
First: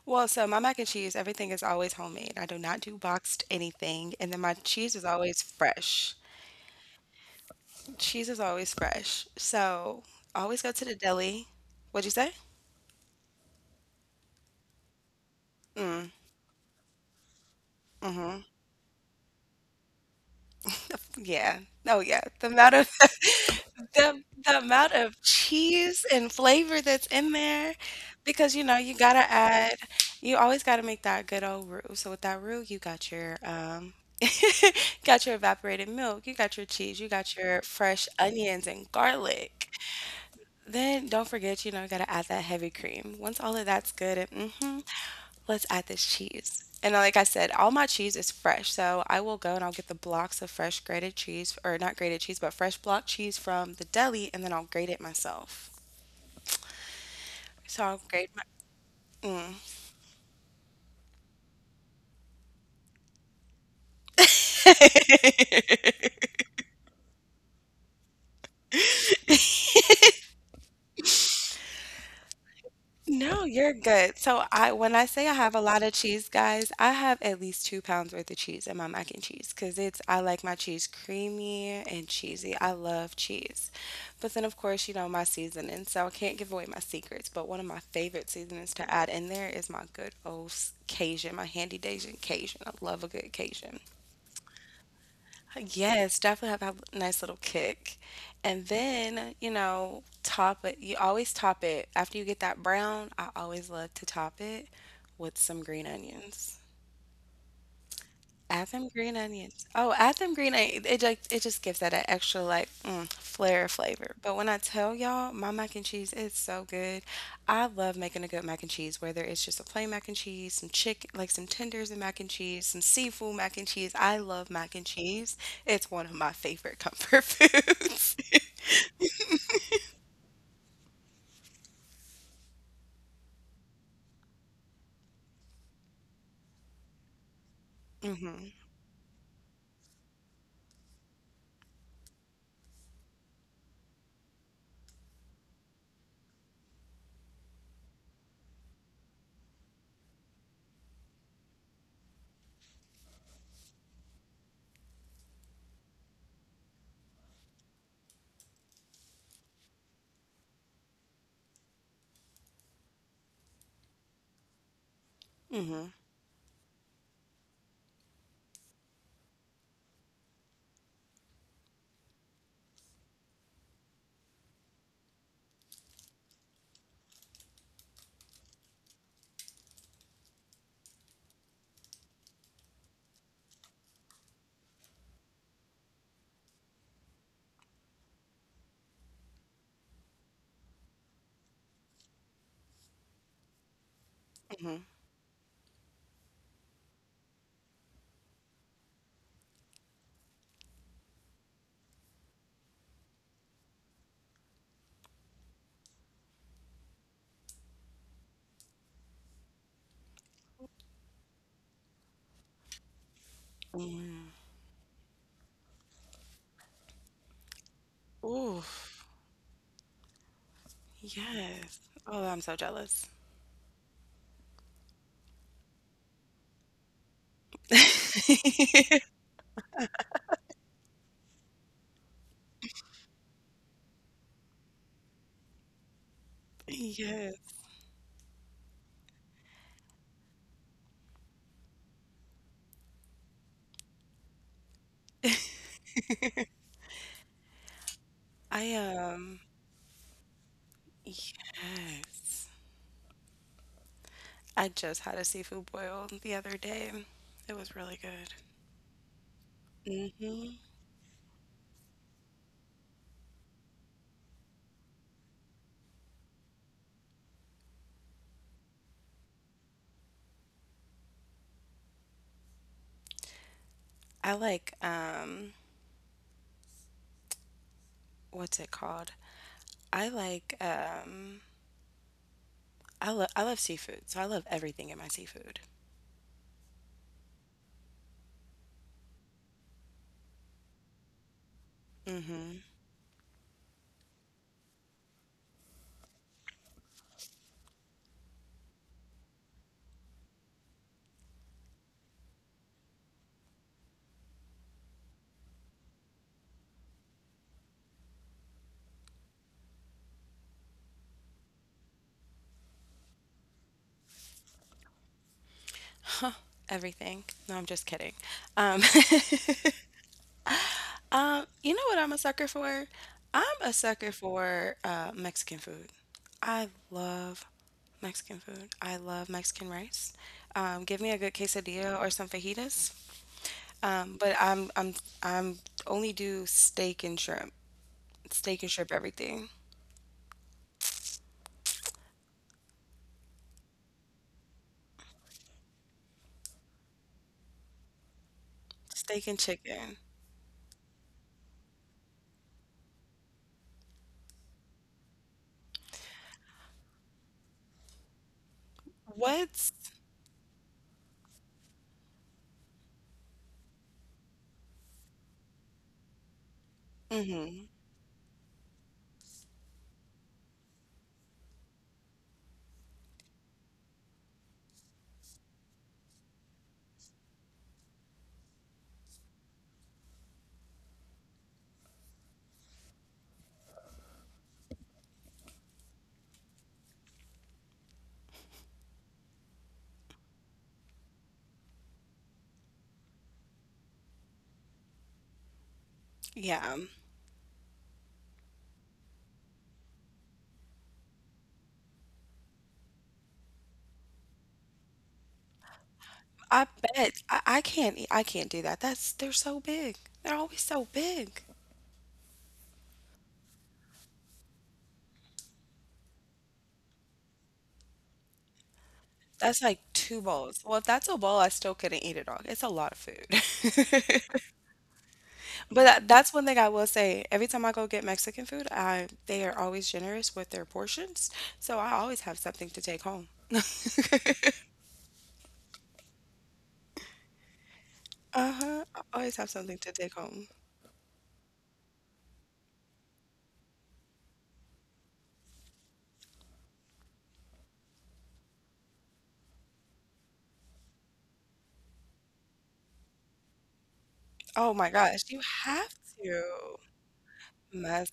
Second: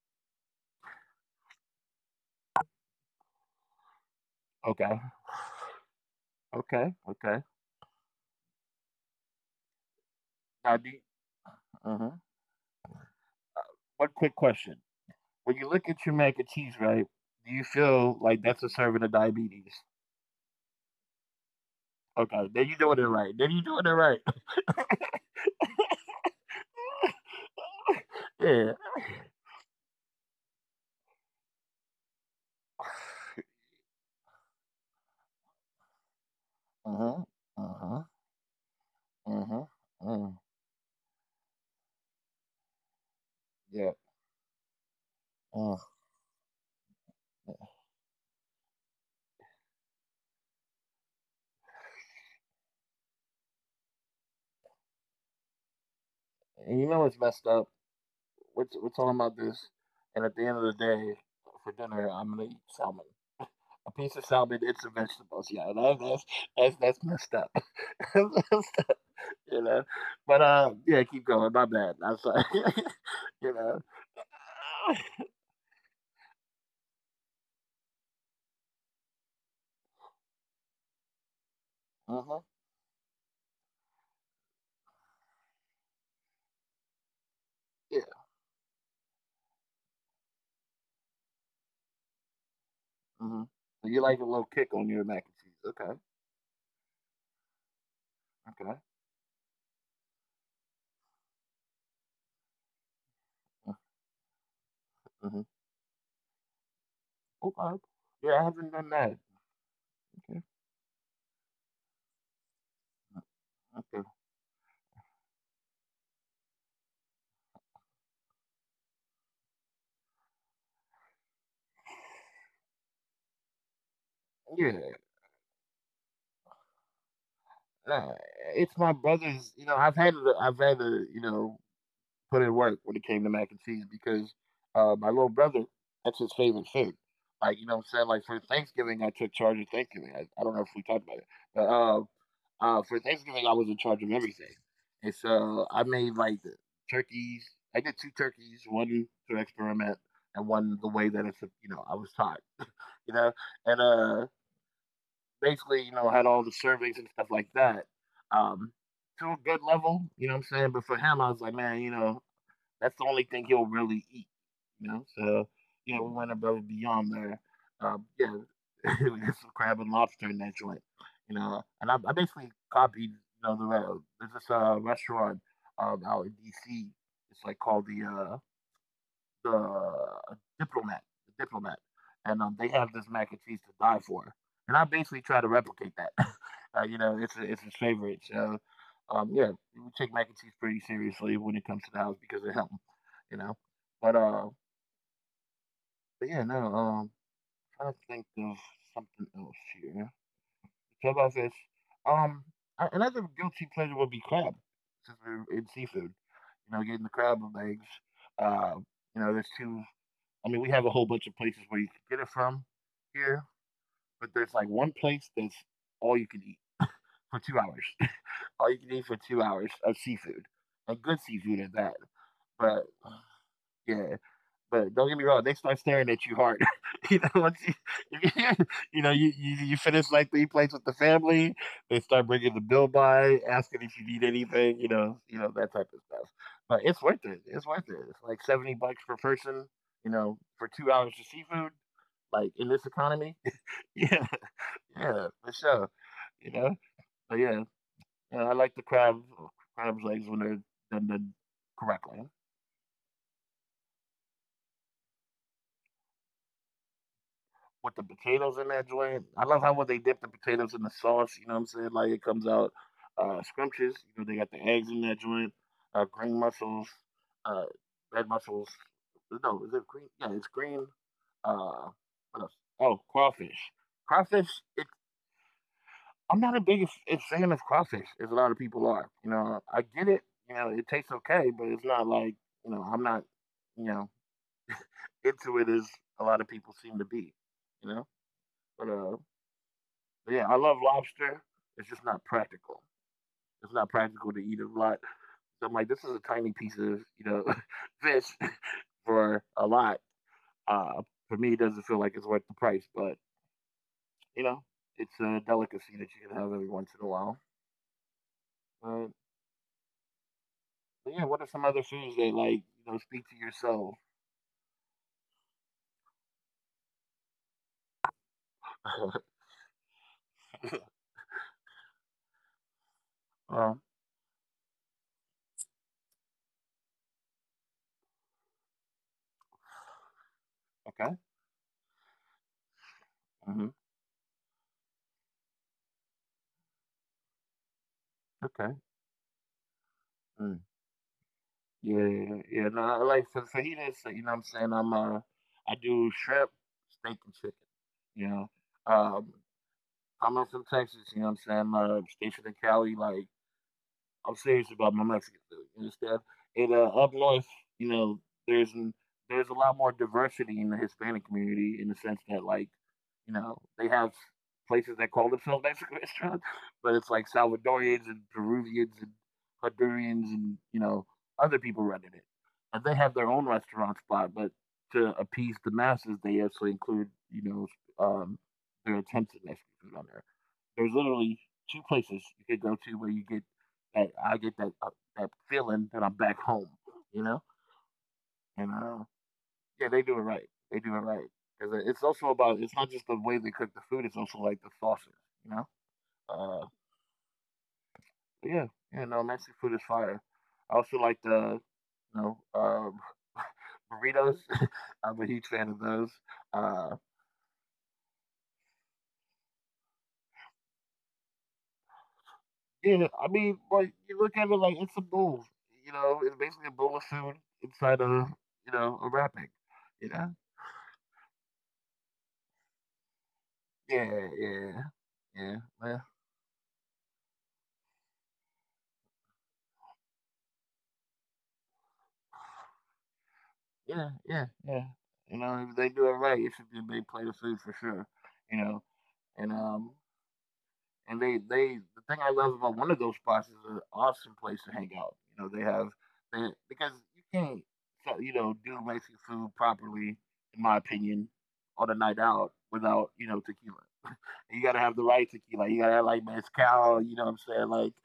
Speaker 1: Well, so my mac and cheese, everything is always homemade. I do not do boxed anything, and then my cheese
Speaker 2: Okay,
Speaker 1: is always fresh.
Speaker 2: okay, okay.
Speaker 1: Cheese is always fresh. So, always go
Speaker 2: Now
Speaker 1: to
Speaker 2: do
Speaker 1: the
Speaker 2: you-
Speaker 1: deli. What'd
Speaker 2: uh-huh.
Speaker 1: you say?
Speaker 2: One quick question. When you look at
Speaker 1: Mm,
Speaker 2: your mac and cheese, right, do you feel like
Speaker 1: mhm.
Speaker 2: that's a serving of diabetes?
Speaker 1: Yeah. Oh, yeah.
Speaker 2: Okay,
Speaker 1: The
Speaker 2: then
Speaker 1: amount
Speaker 2: you're
Speaker 1: of
Speaker 2: doing it right. Then you're doing it right.
Speaker 1: The the amount
Speaker 2: *laughs*
Speaker 1: of cheese and flavor that's in there, because,
Speaker 2: Yeah.
Speaker 1: you always gotta make that good old roux. So with that roux, *laughs* you got your evaporated milk, you got your cheese, you got your
Speaker 2: Uh
Speaker 1: fresh
Speaker 2: Uh huh.
Speaker 1: onions and garlic.
Speaker 2: huh. Uh huh. Uh.
Speaker 1: Then don't forget, you gotta add that heavy cream. Once all of that's good and
Speaker 2: Yeah.
Speaker 1: mhm. Let's add this
Speaker 2: Uh.
Speaker 1: cheese. And like I said, all my cheese is fresh. So I will go and I'll get the blocks of fresh grated cheese, or not grated cheese, but fresh block cheese from the deli, and then I'll grate it myself. So
Speaker 2: And
Speaker 1: I'll
Speaker 2: you know
Speaker 1: grate
Speaker 2: what's messed up?
Speaker 1: my.
Speaker 2: We're talking about this, and at the end of the day, for dinner, I'm gonna eat salmon. A piece of
Speaker 1: Mm. *laughs*
Speaker 2: salmon. It's a vegetables. Yeah, that's messed up. *laughs* That's messed up, you know? But, yeah, keep going. My bad. I'm sorry.
Speaker 1: No, you're
Speaker 2: *laughs* You
Speaker 1: good.
Speaker 2: know?
Speaker 1: So I when I say I have a lot of cheese, guys, I have at least 2 pounds worth of cheese in my mac and cheese because it's I like my cheese creamy and cheesy. I
Speaker 2: Mhm.
Speaker 1: love cheese. But then, of course, my seasoning, so I can't give away my secrets, but one of my
Speaker 2: Yeah.
Speaker 1: favorite seasonings to add in there is my good old Cajun, my handy Cajun. I love a good
Speaker 2: Mhm.
Speaker 1: Cajun.
Speaker 2: So you like a little kick on your mac and cheese? Okay.
Speaker 1: Yes, definitely have that nice little kick. And
Speaker 2: Okay.
Speaker 1: then, top it. You always top it. After you get that brown, I always
Speaker 2: Mm.
Speaker 1: love to top it with
Speaker 2: Mhm.
Speaker 1: some green onions.
Speaker 2: Okay. Yeah, I
Speaker 1: Add
Speaker 2: haven't
Speaker 1: them
Speaker 2: done
Speaker 1: green
Speaker 2: that.
Speaker 1: onions. Oh, add them
Speaker 2: Okay.
Speaker 1: green onions. It like it just gives that an extra like flair
Speaker 2: Okay.
Speaker 1: flavor. But when I tell y'all, my mac and cheese is so good. I love making a good mac and cheese, whether it's just a plain mac and cheese, some chicken, like some tenders and mac and cheese, some seafood mac and cheese. I love
Speaker 2: Yeah.
Speaker 1: mac and cheese. It's one of my favorite comfort *laughs*
Speaker 2: Nah,
Speaker 1: foods.
Speaker 2: it's my brother's. You know, I've had to. I've had to. You know, put in work when it came to mac and cheese because my little brother, that's his favorite food. Like you know, what I'm saying, like for Thanksgiving, I took charge of Thanksgiving. I don't know if we talked about it. For Thanksgiving, I was in charge of everything, and so I made like the turkeys. I did two turkeys, one to experiment and one the way that it's you know I was taught, you know, and basically you know had all the servings and stuff like that, um, to a good level, you know what I'm saying. But for him, I was like, man, you know, that's the only thing he'll really eat, you know. So
Speaker 1: *laughs* hmm
Speaker 2: yeah, we went above and beyond there. Yeah, *laughs* we got some crab and lobster in that joint, you know. And I basically copied, you know, there's this restaurant out in D.C. It's like called the the diplomat, the diplomat, and they have this mac and cheese to die for, and I basically try to replicate that. *laughs* You know, it's it's his favorite. So, yeah, we take mac and cheese pretty seriously when it comes to the house because of him. You know, but uh,
Speaker 1: hmm
Speaker 2: but yeah, no. Trying to think of something else here. So about this, um, another guilty pleasure would be crab, since we're in seafood. You know, getting the crab legs. Uh, you know, there's two, I mean, we have a whole bunch of places where you can get it from here, but there's like one place that's all you can eat for 2 hours.
Speaker 1: Ooh,
Speaker 2: *laughs* All you can eat for 2 hours of seafood, and good seafood at
Speaker 1: yes.
Speaker 2: that.
Speaker 1: Oh, I'm so
Speaker 2: But
Speaker 1: jealous.
Speaker 2: yeah, but don't get me wrong, they start staring at you hard. *laughs* You know, once you, *laughs* you
Speaker 1: *laughs*
Speaker 2: know, you finish like three plates with the family, they start bringing the bill by, asking if you need anything. You know that type of stuff. But it's worth it.
Speaker 1: Yes,
Speaker 2: It's worth it. It's like $70 per person. You know, for 2 hours of seafood, like in this economy. *laughs* Yeah. Yeah, for sure. You know, but yeah, yeah, I
Speaker 1: I
Speaker 2: like the crab
Speaker 1: am.
Speaker 2: crab legs when they're done correctly
Speaker 1: Yes. I just had a seafood boil the other day. It was really
Speaker 2: with the
Speaker 1: good.
Speaker 2: potatoes in that joint. I love how when they dip the
Speaker 1: Hmm.
Speaker 2: potatoes in the sauce, you know what I'm saying? Like it comes out scrumptious. You know, they got the eggs in that joint, green mussels, uh, red mussels. No, is it green? Yeah, it's green. Uh, what else? Oh, crawfish.
Speaker 1: I
Speaker 2: Crawfish,
Speaker 1: like
Speaker 2: it I'm not a big fan of crawfish, as a lot of
Speaker 1: What's it
Speaker 2: people are.
Speaker 1: called?
Speaker 2: You know, I get
Speaker 1: I
Speaker 2: it. You
Speaker 1: like
Speaker 2: know, it tastes
Speaker 1: um
Speaker 2: okay, but it's not like you know, I'm
Speaker 1: I
Speaker 2: not
Speaker 1: love I love
Speaker 2: you
Speaker 1: seafood,
Speaker 2: know
Speaker 1: so I love everything in my
Speaker 2: into
Speaker 1: seafood.
Speaker 2: it as a lot of people seem to be. You know, but uh, but yeah, I love lobster. It's just not
Speaker 1: Hmm
Speaker 2: practical. It's not practical to eat a lot. So I'm like, this is a tiny piece of you know *laughs* fish *laughs* for a lot. Uh, for me, it doesn't feel like it's worth the price, but you know, it's a delicacy that you can have every once in a while. Uh, But yeah, what are some other foods that like you know speak to your soul?
Speaker 1: Everything. No, I'm just kidding. Um,
Speaker 2: *laughs*
Speaker 1: *laughs* you know what I'm a sucker for? I'm a sucker
Speaker 2: Um,
Speaker 1: for Mexican food. I love Mexican food. I love Mexican rice. Give me a good
Speaker 2: okay.
Speaker 1: quesadilla or some fajitas.
Speaker 2: Hmm.
Speaker 1: But I'm only do steak and shrimp. Steak and shrimp
Speaker 2: Okay.
Speaker 1: everything.
Speaker 2: Mm. Yeah, yeah, yeah, yeah. No, I like for fajitas. So, you know, what I'm saying, I'm I do shrimp, steak, and chicken. You know,
Speaker 1: Steak and
Speaker 2: um,
Speaker 1: chicken.
Speaker 2: I'm from Texas. You know, what I'm saying, stationed in Cali. Like I'm serious about my Mexican food. You understand? And up north, you know, there's n- there's a lot
Speaker 1: What's?
Speaker 2: more diversity in the Hispanic community in the sense that, like, you know, they have places that call themselves Mexican restaurants, *laughs* but it's like
Speaker 1: Hmm,
Speaker 2: Salvadorians and Peruvians and Hondurans and you know other people running it, and they have their own restaurant spot. But to appease the masses, they also include you know um, their attempts at Mexican food on there. There's literally two places you could go to where you get that that feeling that I'm back home, you know. And yeah, they do it right. They do it right because it's also about, it's not just the way they cook the food. It's also like the sauces, you know. Uh,
Speaker 1: yeah.
Speaker 2: but yeah, yeah, no, Mexican food is fire. I also like the you know burritos. *laughs* I'm a huge fan of those.
Speaker 1: I
Speaker 2: Uh,
Speaker 1: bet I can't eat, I can't do that. That's They're so big. They're always so big.
Speaker 2: yeah, I mean, like you look at it like it's a bowl. You know, it's basically a bowl of food inside a you know a wrapping.
Speaker 1: That's like
Speaker 2: You
Speaker 1: two
Speaker 2: know,
Speaker 1: bowls. Well, if that's a bowl, I still couldn't eat it all. It's a lot of
Speaker 2: yeah,
Speaker 1: food. *laughs*
Speaker 2: yeah, yeah.
Speaker 1: But
Speaker 2: Well,
Speaker 1: that's one thing I will say. Every time I go get Mexican food, I they are always generous with their portions, so I always have something to take home. *laughs*
Speaker 2: yeah, yeah, yeah. You know, if they do it right, it should be a big plate of food for sure. You
Speaker 1: Uh-huh.
Speaker 2: know,
Speaker 1: I always have
Speaker 2: and
Speaker 1: something to
Speaker 2: um,
Speaker 1: take home.
Speaker 2: and they the thing I love about one of those spots is an awesome place to hang out. You know, they have, they, because you can't so you know do Mexican food properly, in my opinion, on a night out without you know tequila. You
Speaker 1: Oh
Speaker 2: gotta
Speaker 1: my
Speaker 2: have the
Speaker 1: gosh,
Speaker 2: right
Speaker 1: you
Speaker 2: tequila. You
Speaker 1: have
Speaker 2: gotta have like
Speaker 1: to.
Speaker 2: mezcal. You know what I'm saying? Like,
Speaker 1: Mez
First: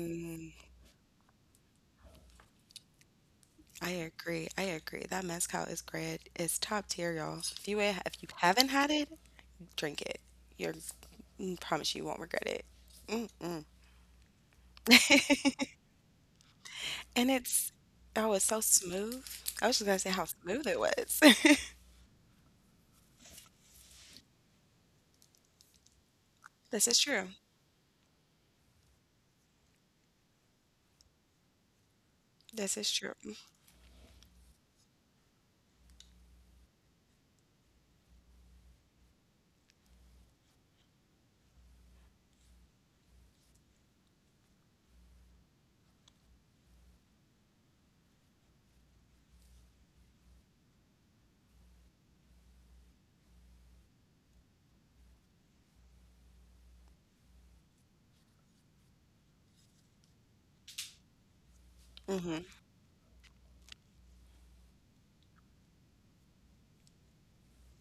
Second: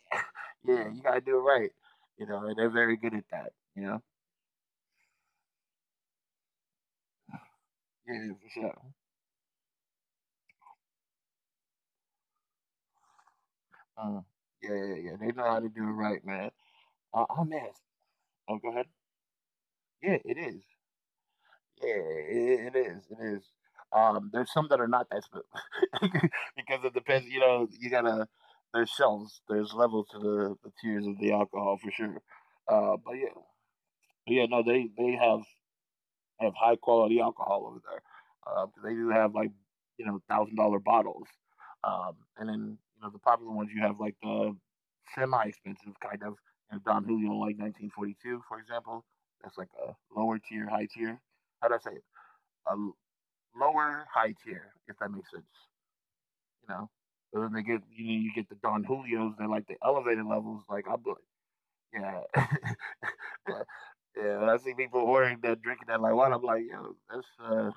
Speaker 2: *laughs* yeah, you gotta do it right. You know, and they're very good at that. You
Speaker 1: I
Speaker 2: know.
Speaker 1: agree. I agree. That mezcal is great. It's top tier, y'all. If
Speaker 2: Yeah,
Speaker 1: you
Speaker 2: yeah, for
Speaker 1: haven't
Speaker 2: sure.
Speaker 1: had it, drink it. You're I promise you won't regret it. Mm.
Speaker 2: Uh, yeah, yeah, yeah. They know how to do it right, man.
Speaker 1: And
Speaker 2: I'm
Speaker 1: it's
Speaker 2: asked.
Speaker 1: Oh, it's
Speaker 2: Oh,
Speaker 1: so
Speaker 2: go ahead.
Speaker 1: smooth. I was just gonna say
Speaker 2: Yeah,
Speaker 1: how
Speaker 2: it is.
Speaker 1: smooth it was. *laughs*
Speaker 2: Yeah, it is. It is. There's some that are not that smooth *laughs* because
Speaker 1: This
Speaker 2: it
Speaker 1: is true.
Speaker 2: depends. You know, you gotta. There's shelves. There's levels to the tiers of the alcohol for sure.
Speaker 1: This is true.
Speaker 2: But yeah, but yeah. No, they have high quality alcohol over there because they do have like you know $1,000 bottles, and then you know the popular ones you have like the semi expensive kind of you know, Don Julio like 1942 for example. That's like a lower tier, high tier. How do I say it? A l- Lower high tier, if that makes sense. You know, but then they get you know you get the Don Julios. They're like the elevated levels. Like I'm like
Speaker 1: Hmm
Speaker 2: yeah. *laughs* Yeah, yeah. When I see people ordering that, drinking that like what? I'm like, yo,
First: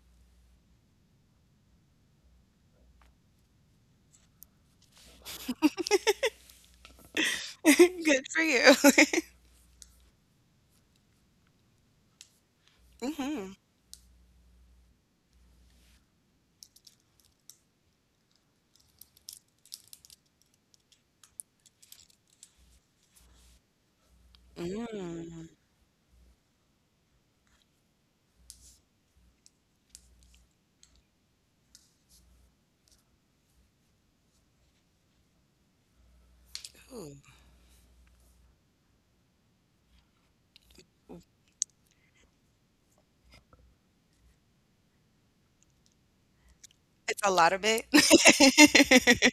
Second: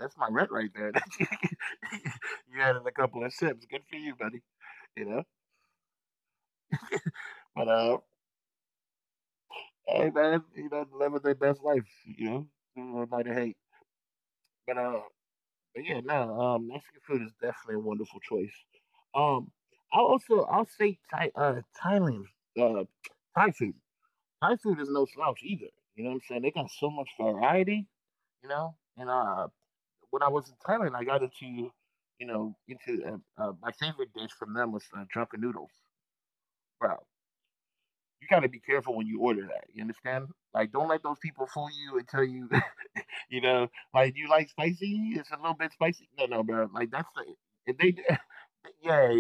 Speaker 2: that's my rent right there. *laughs* That you had in a couple of sips. Good for you, buddy. You know, but
Speaker 1: *laughs* Good for you. *laughs*
Speaker 2: hey man, you know, living their best life. You know, through a night of
Speaker 1: hmm
Speaker 2: hate. But uh, but yeah, no, Mexican food is definitely a wonderful choice. Um, I'll say Thai, Thailand, uh, Thai food. Thai food is no slouch
Speaker 1: Mm.
Speaker 2: either. You know what I'm saying? They got so much variety. You know, and when I was in Thailand, I got into, you know, into my favorite dish from them was drunken noodles. Bro,
Speaker 1: Ooh.
Speaker 2: you got to be careful when you order that. You understand? Like, don't let those people fool you and tell you, *laughs* you know, like you like spicy. It's a little bit spicy. No, no, bro. Like
Speaker 1: It's
Speaker 2: that's
Speaker 1: a
Speaker 2: the
Speaker 1: lot of
Speaker 2: if they, *laughs* yeah,
Speaker 1: it. *laughs*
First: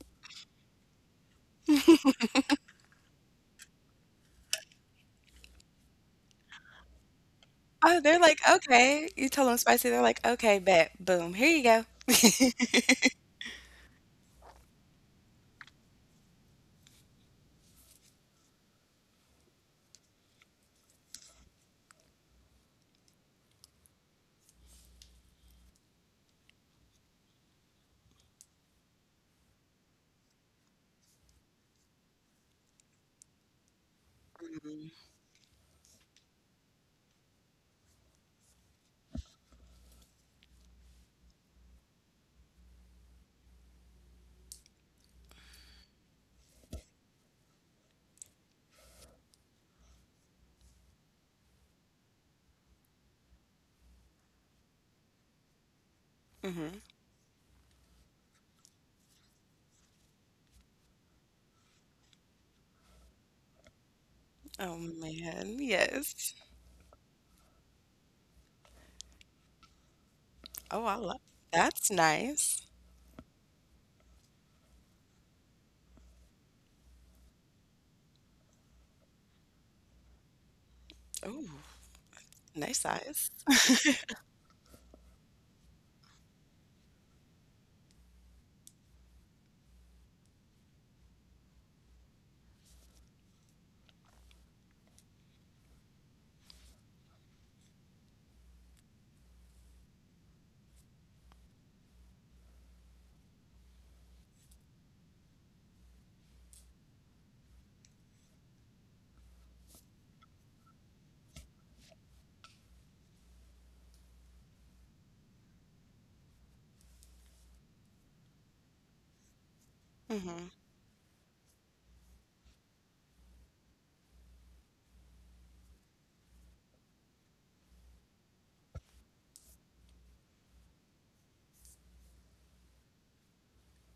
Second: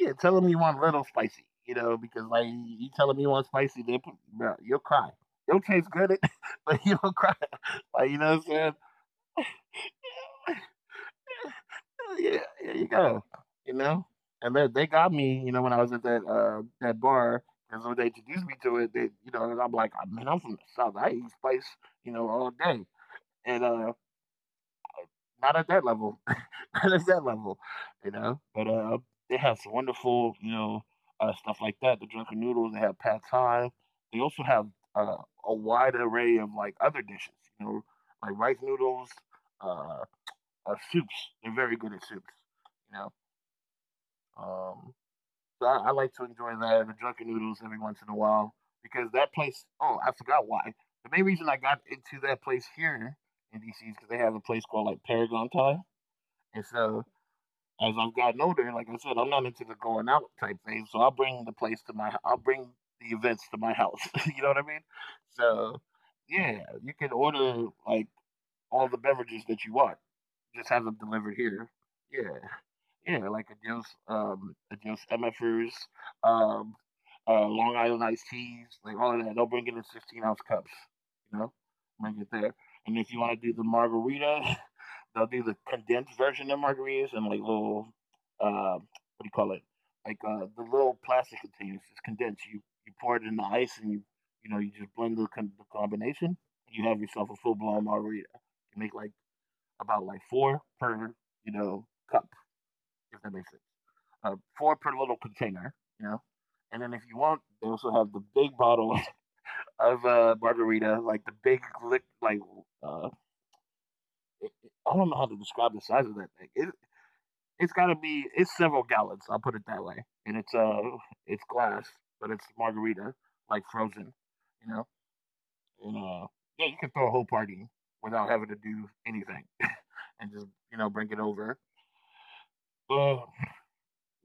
Speaker 2: yeah. Tell them you want a little spicy. You know, because like you tell them you want spicy, they put, bro, you'll cry. It'll taste good, *laughs* but you'll cry. *laughs*
Speaker 1: Oh,
Speaker 2: Like you
Speaker 1: they're
Speaker 2: know
Speaker 1: like,
Speaker 2: what I'm saying?
Speaker 1: "Okay." You tell them spicy, they're like, "Okay, bet. Boom. Here you go."
Speaker 2: Yeah, there you go. You know, and then they got me. You know, when I was at that bar, and so they introduced me to it. They, you know, and I'm like, I mean, I'm from the south. I eat spice, you know, all day, and not at that level, *laughs* not at that level, you know. But they have some wonderful, you know, stuff like that. The drunken noodles. They have pad thai. They also have
Speaker 1: Mhm.
Speaker 2: uh, a wide array of like other dishes. You know, like rice noodles, uh, soups. They're very good at soups. You know. Um, so I like to enjoy that the drunken noodles every once in a while because that place. Oh, I forgot why. The main reason I got into that place here in DC is because they have a place called like Paragon Thai, and
Speaker 1: Mhm.
Speaker 2: so as I've gotten older, like I said, I'm not into the going out type thing. So I'll bring the place to my. I'll bring the events to my house. *laughs* You know what I
Speaker 1: Oh,
Speaker 2: mean?
Speaker 1: man,
Speaker 2: So
Speaker 1: yes.
Speaker 2: yeah, you can order like all the beverages that you want. Just have them
Speaker 1: Oh, I
Speaker 2: delivered
Speaker 1: love
Speaker 2: here.
Speaker 1: that's
Speaker 2: Yeah.
Speaker 1: nice.
Speaker 2: Yeah, like Adios, Adios MFers, um, Long Island iced teas, like all of that. They'll bring it in 16-ounce cups, you know,
Speaker 1: Ooh,
Speaker 2: bring it there. And
Speaker 1: nice
Speaker 2: if you want to
Speaker 1: size.
Speaker 2: do the margarita, *laughs* they'll do the condensed version of margaritas and like little, uh, what do you call it? Like the little plastic containers. It's condensed. You pour it in the ice and you know you just blend the, the combination. You have yourself a full blown margarita. You make like about like four per you know cup, if that makes sense. Four per little container, you know. And then if you want, they also have the big bottles *laughs* of margarita, like the big lick, like uh, I don't know how to describe the size of that thing. It, it's got to be it's several gallons. I'll put it that way. And it's
Speaker 1: Mhm.
Speaker 2: uh it's glass, but it's margarita, like frozen, you know. And yeah, you can throw a whole party without having to do anything, *laughs* and just you know bring it over. Uh,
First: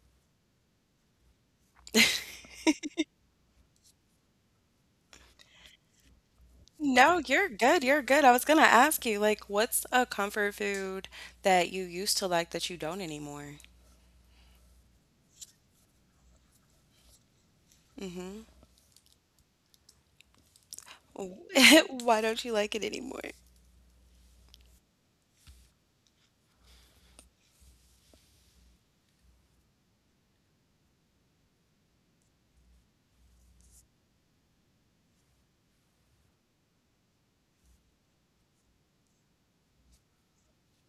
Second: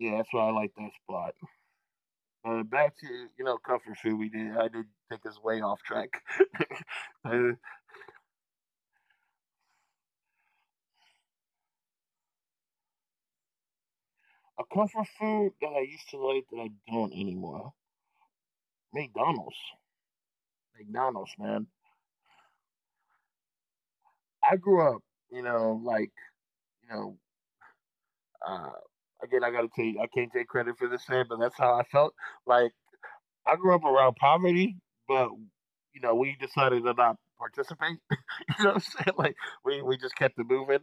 Speaker 2: Yeah, that's why I like that spot. Back to you know comfort food. We did. I did take us way off track.
Speaker 1: No,
Speaker 2: *laughs* uh,
Speaker 1: you're good, you're good. I was gonna ask you, like, what's a comfort food that you used to like that you don't anymore?
Speaker 2: a comfort food that I used to like that I don't anymore.
Speaker 1: Mhm.
Speaker 2: McDonald's.
Speaker 1: *laughs*
Speaker 2: McDonald's, man.
Speaker 1: Why don't you like it anymore?
Speaker 2: I grew up, you know, like you know. Uh, again, I gotta tell you, I can't take credit for this, man, but that's how I felt. Like I grew up around poverty, but, you know, we decided to not participate. *laughs* You know what I'm saying? Like, we just kept it moving,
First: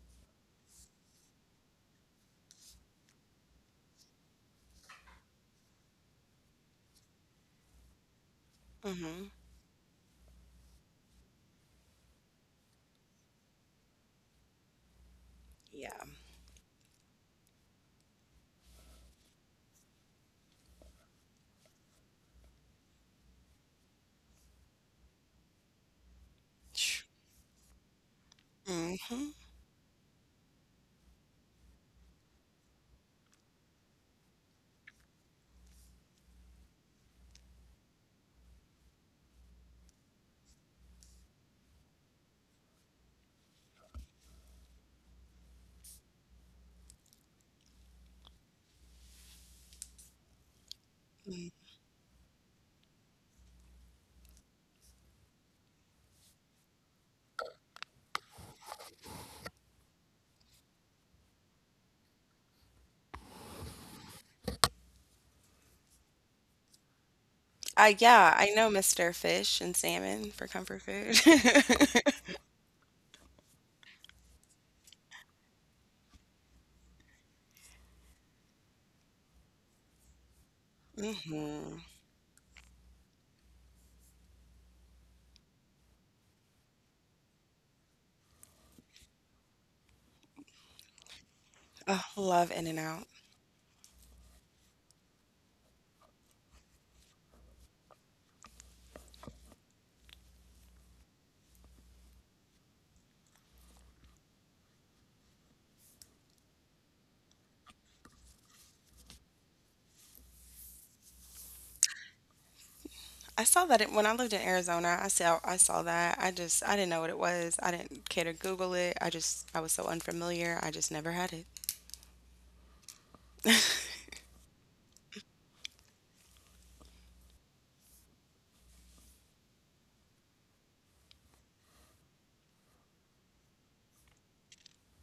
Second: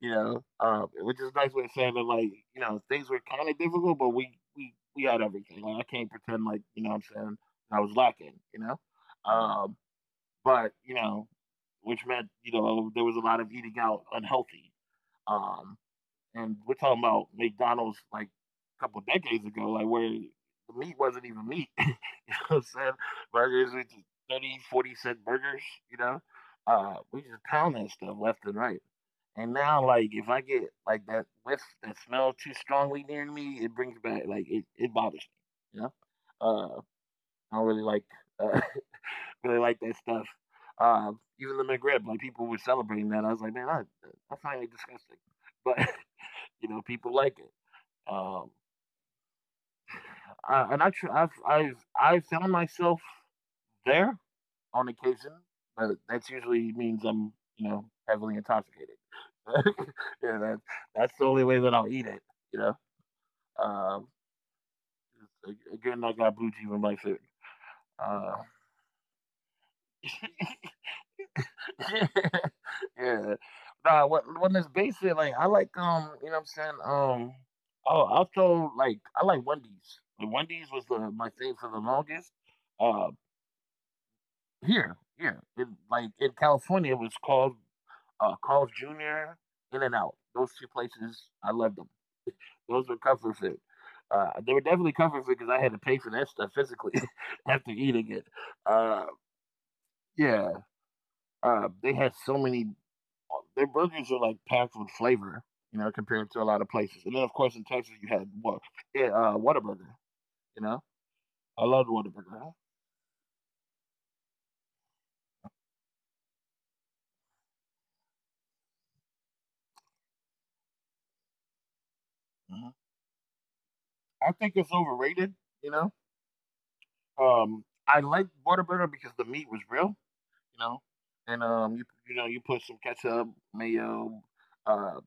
Speaker 2: you know, which is a nice way of saying that, like, you know, things were kind of difficult, but we had everything. Like, I can't pretend like, you know what I'm saying, I was lacking, you know?
Speaker 1: Mhm.
Speaker 2: Um, but, you know, which meant, you know, there was a lot of eating out unhealthy. Um,
Speaker 1: Yeah.
Speaker 2: and we're talking about McDonald's like a couple decades ago, like where the meat wasn't even meat. *laughs* You know what I'm saying? Burgers, we just 30, 40¢ burgers, you know?
Speaker 1: Sh
Speaker 2: We just pound that stuff left and right.
Speaker 1: Mhm.
Speaker 2: And now, like, if I get like that whiff, that smell too strongly near me, it brings back, like, it bothers me, you know? Uh, I don't really like, uh, *laughs* really like that stuff. Uh, even the McRib, like, people were celebrating that. I was like, man, I find it disgusting. But, *laughs* you know, people like it. Um, I, and I tr- I've I found myself there on occasion, but that's usually means I'm you know heavily intoxicated. *laughs* Yeah, that's the only way that I'll eat it. You know, um, again, I got blue cheese in my food. Uh,
Speaker 1: Yeah, I know Mr. Fish and salmon for
Speaker 2: *laughs*
Speaker 1: comfort food. *laughs*
Speaker 2: yeah. Nah, what when it's basic, like I like you know what I'm saying? Um oh also like I like Wendy's. The Wendy's was the my thing for the
Speaker 1: Mhm.
Speaker 2: longest. Uh Here, like in California, it was called Carl's Jr. In and Out. Those two places, I loved them.
Speaker 1: Oh, love
Speaker 2: Those were
Speaker 1: In-N-Out.
Speaker 2: comfort food. They were definitely comfort food because I had to pay for that stuff physically *laughs* after eating it. Uh, yeah, they had so many. Their burgers are like packed with flavor, you know, compared to a lot of places. And then, of course, in Texas, you had what? Yeah, Whataburger. You know, I loved Whataburger.
Speaker 1: I saw that it, when I lived in Arizona, I saw that. I didn't know what it was. I didn't care to Google it. I was so unfamiliar. I just never had it.
Speaker 2: Mhm. I think it's overrated. You know, I liked Whataburger because the meat was real, you know, and you you know you put some ketchup, mayo, uh,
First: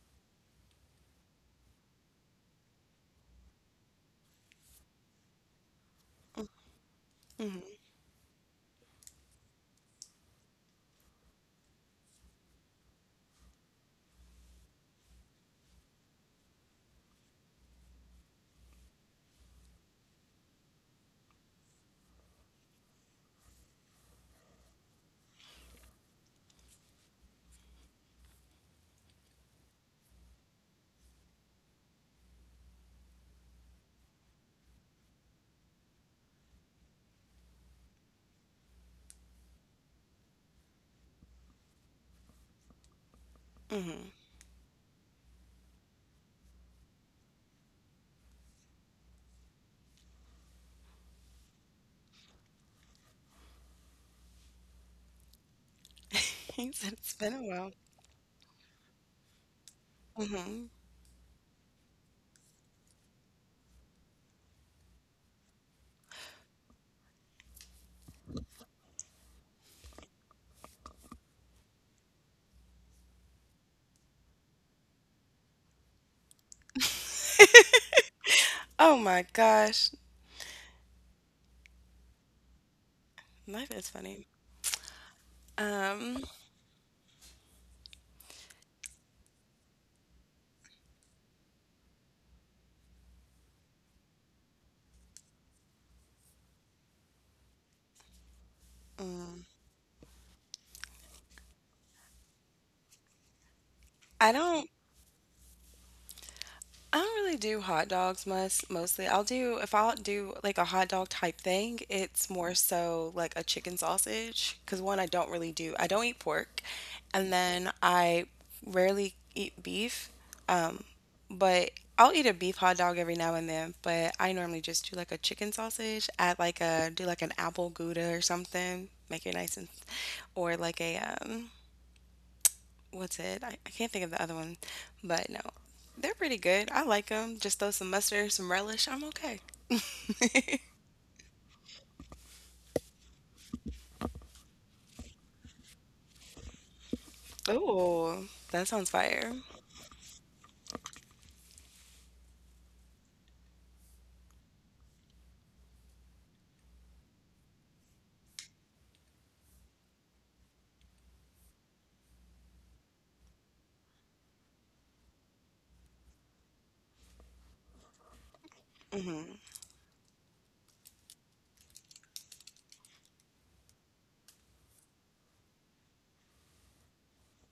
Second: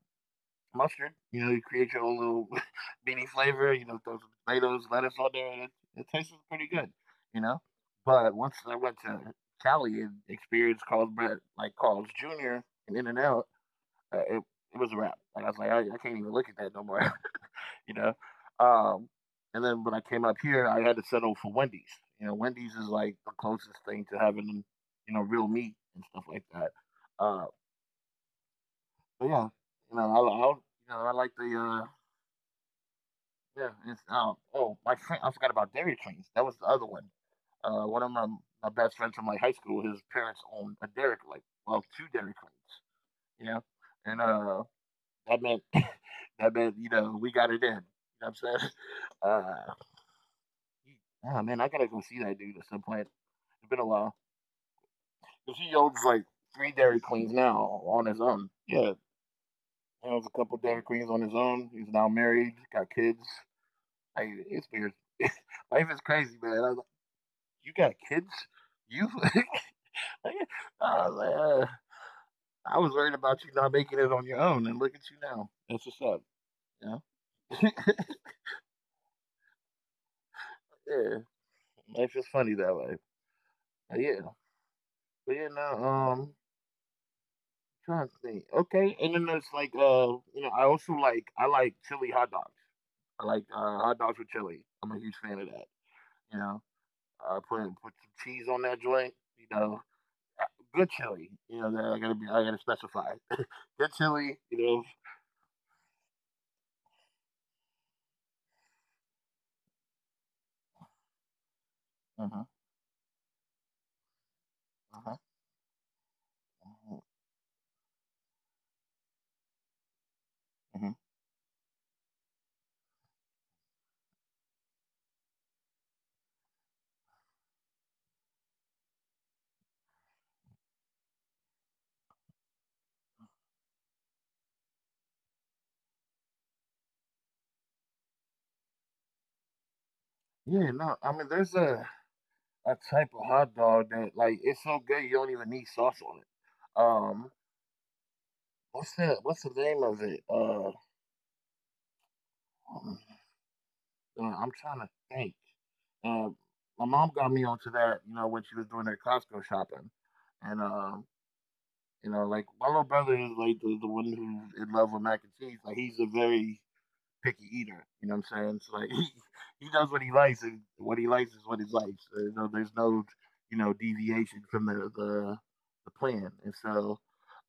Speaker 2: mustard. You know, you create your own little *laughs* beanie flavor. You know, throw some tomatoes, lettuce on there, and it tastes pretty good. You know,
Speaker 1: Hmm.
Speaker 2: but once I went to Cali and experienced Carl's Bread, like Carl's Jr. and In and Out, uh, it it was a wrap. Like I was like, I can't even look at that no more. *laughs* You know. Um, and then when I came up here, I had to settle for Wendy's. You know, Wendy's is like the closest thing to having, you know, real meat and stuff like that. Uh, but yeah, you know, I like the yeah. It's, oh, my friend, I forgot about Dairy Queens. That was the other one. One of my my best friends from my high school, his parents owned a dairy, like well, two Dairy Queens. You know,
Speaker 1: Hmm.
Speaker 2: and that meant *laughs* that meant you know we got it in. You know what I'm saying? *laughs* Uh, oh man, I gotta go see that dude at some point. It's been a while.
Speaker 1: *laughs* He said
Speaker 2: 'Cause
Speaker 1: it's
Speaker 2: he
Speaker 1: been a
Speaker 2: owns like
Speaker 1: while.
Speaker 2: three Dairy Queens now on his own. Yeah,
Speaker 1: Hmm.
Speaker 2: he owns a couple Dairy Queens on his own. He's now married, got kids. Like, it's weird. *laughs* Life is crazy, man. I was like, "You got kids? You?" *laughs* I was like, "I was worried about you not making it on your own, and look at you now. That's what's up." You know? *laughs*
Speaker 1: Oh my gosh,
Speaker 2: Yeah, life is funny that way.
Speaker 1: life is
Speaker 2: But yeah,
Speaker 1: funny.
Speaker 2: but yeah, no,
Speaker 1: Um,
Speaker 2: trying to think. Okay, and then there's like you know, I also like I like chili hot dogs. I like hot dogs with chili. I'm a huge fan of that. You know, put some cheese on that joint. You know, uh, good chili. You know, that I gotta specify *laughs* good
Speaker 1: I
Speaker 2: chili. You
Speaker 1: don't.
Speaker 2: know.
Speaker 1: I don't really do hot dogs mostly. I'll do, if I'll do like a hot dog type thing, it's
Speaker 2: Uh-huh,
Speaker 1: more so like a chicken sausage, because one I
Speaker 2: uh-huh,
Speaker 1: don't really do. I don't eat pork,
Speaker 2: uh-huh,
Speaker 1: and then I rarely eat beef. Um,
Speaker 2: uh-huh.
Speaker 1: but I'll eat a beef hot dog every now and then. But I normally just do like a chicken sausage, add like a do like an apple gouda or something, make it nice. And or like a what's it? I can't think of the other one, but no, they're pretty good. I like them. Just throw some mustard, some relish. I'm okay. *laughs*
Speaker 2: Yeah, no, I mean there's a type of hot dog that like it's so good you don't even need sauce on it. Um,
Speaker 1: Oh, that sounds fire.
Speaker 2: what's the name of it? Um, I'm trying to think. Uh, my mom got me onto that, you know, when she was doing her Costco shopping, and you know, like my little brother is like the one who's in love with mac and cheese. Like he's a very picky eater. You know what I'm saying? So like *laughs*
Speaker 1: Hmm.
Speaker 2: he does what he likes, and what he likes is what he likes. So, you there's no, you know, deviation from the plan. And so,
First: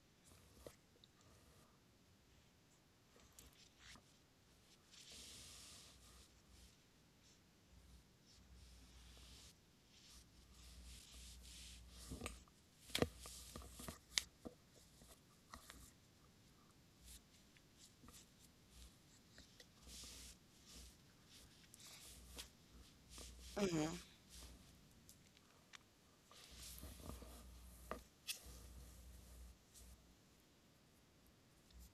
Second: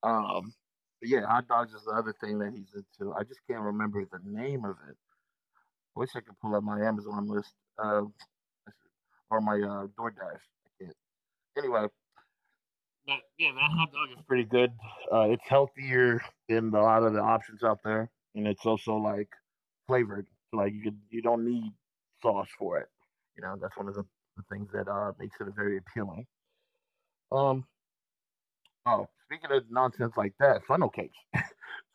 Speaker 2: um, but yeah, hot dogs is the other thing that he's into. I just can't remember the name of it. I wish I could pull up my Amazon list uh, or my DoorDash. I can't. Anyway, but yeah, that hot dog is pretty good. It's healthier than a lot of the options out there, and it's also like flavored. So, like you could, you don't need sauce for it. You know, that's one of
Speaker 1: Hmm.
Speaker 2: the things that makes it very appealing. Um. Oh, speaking of nonsense like that,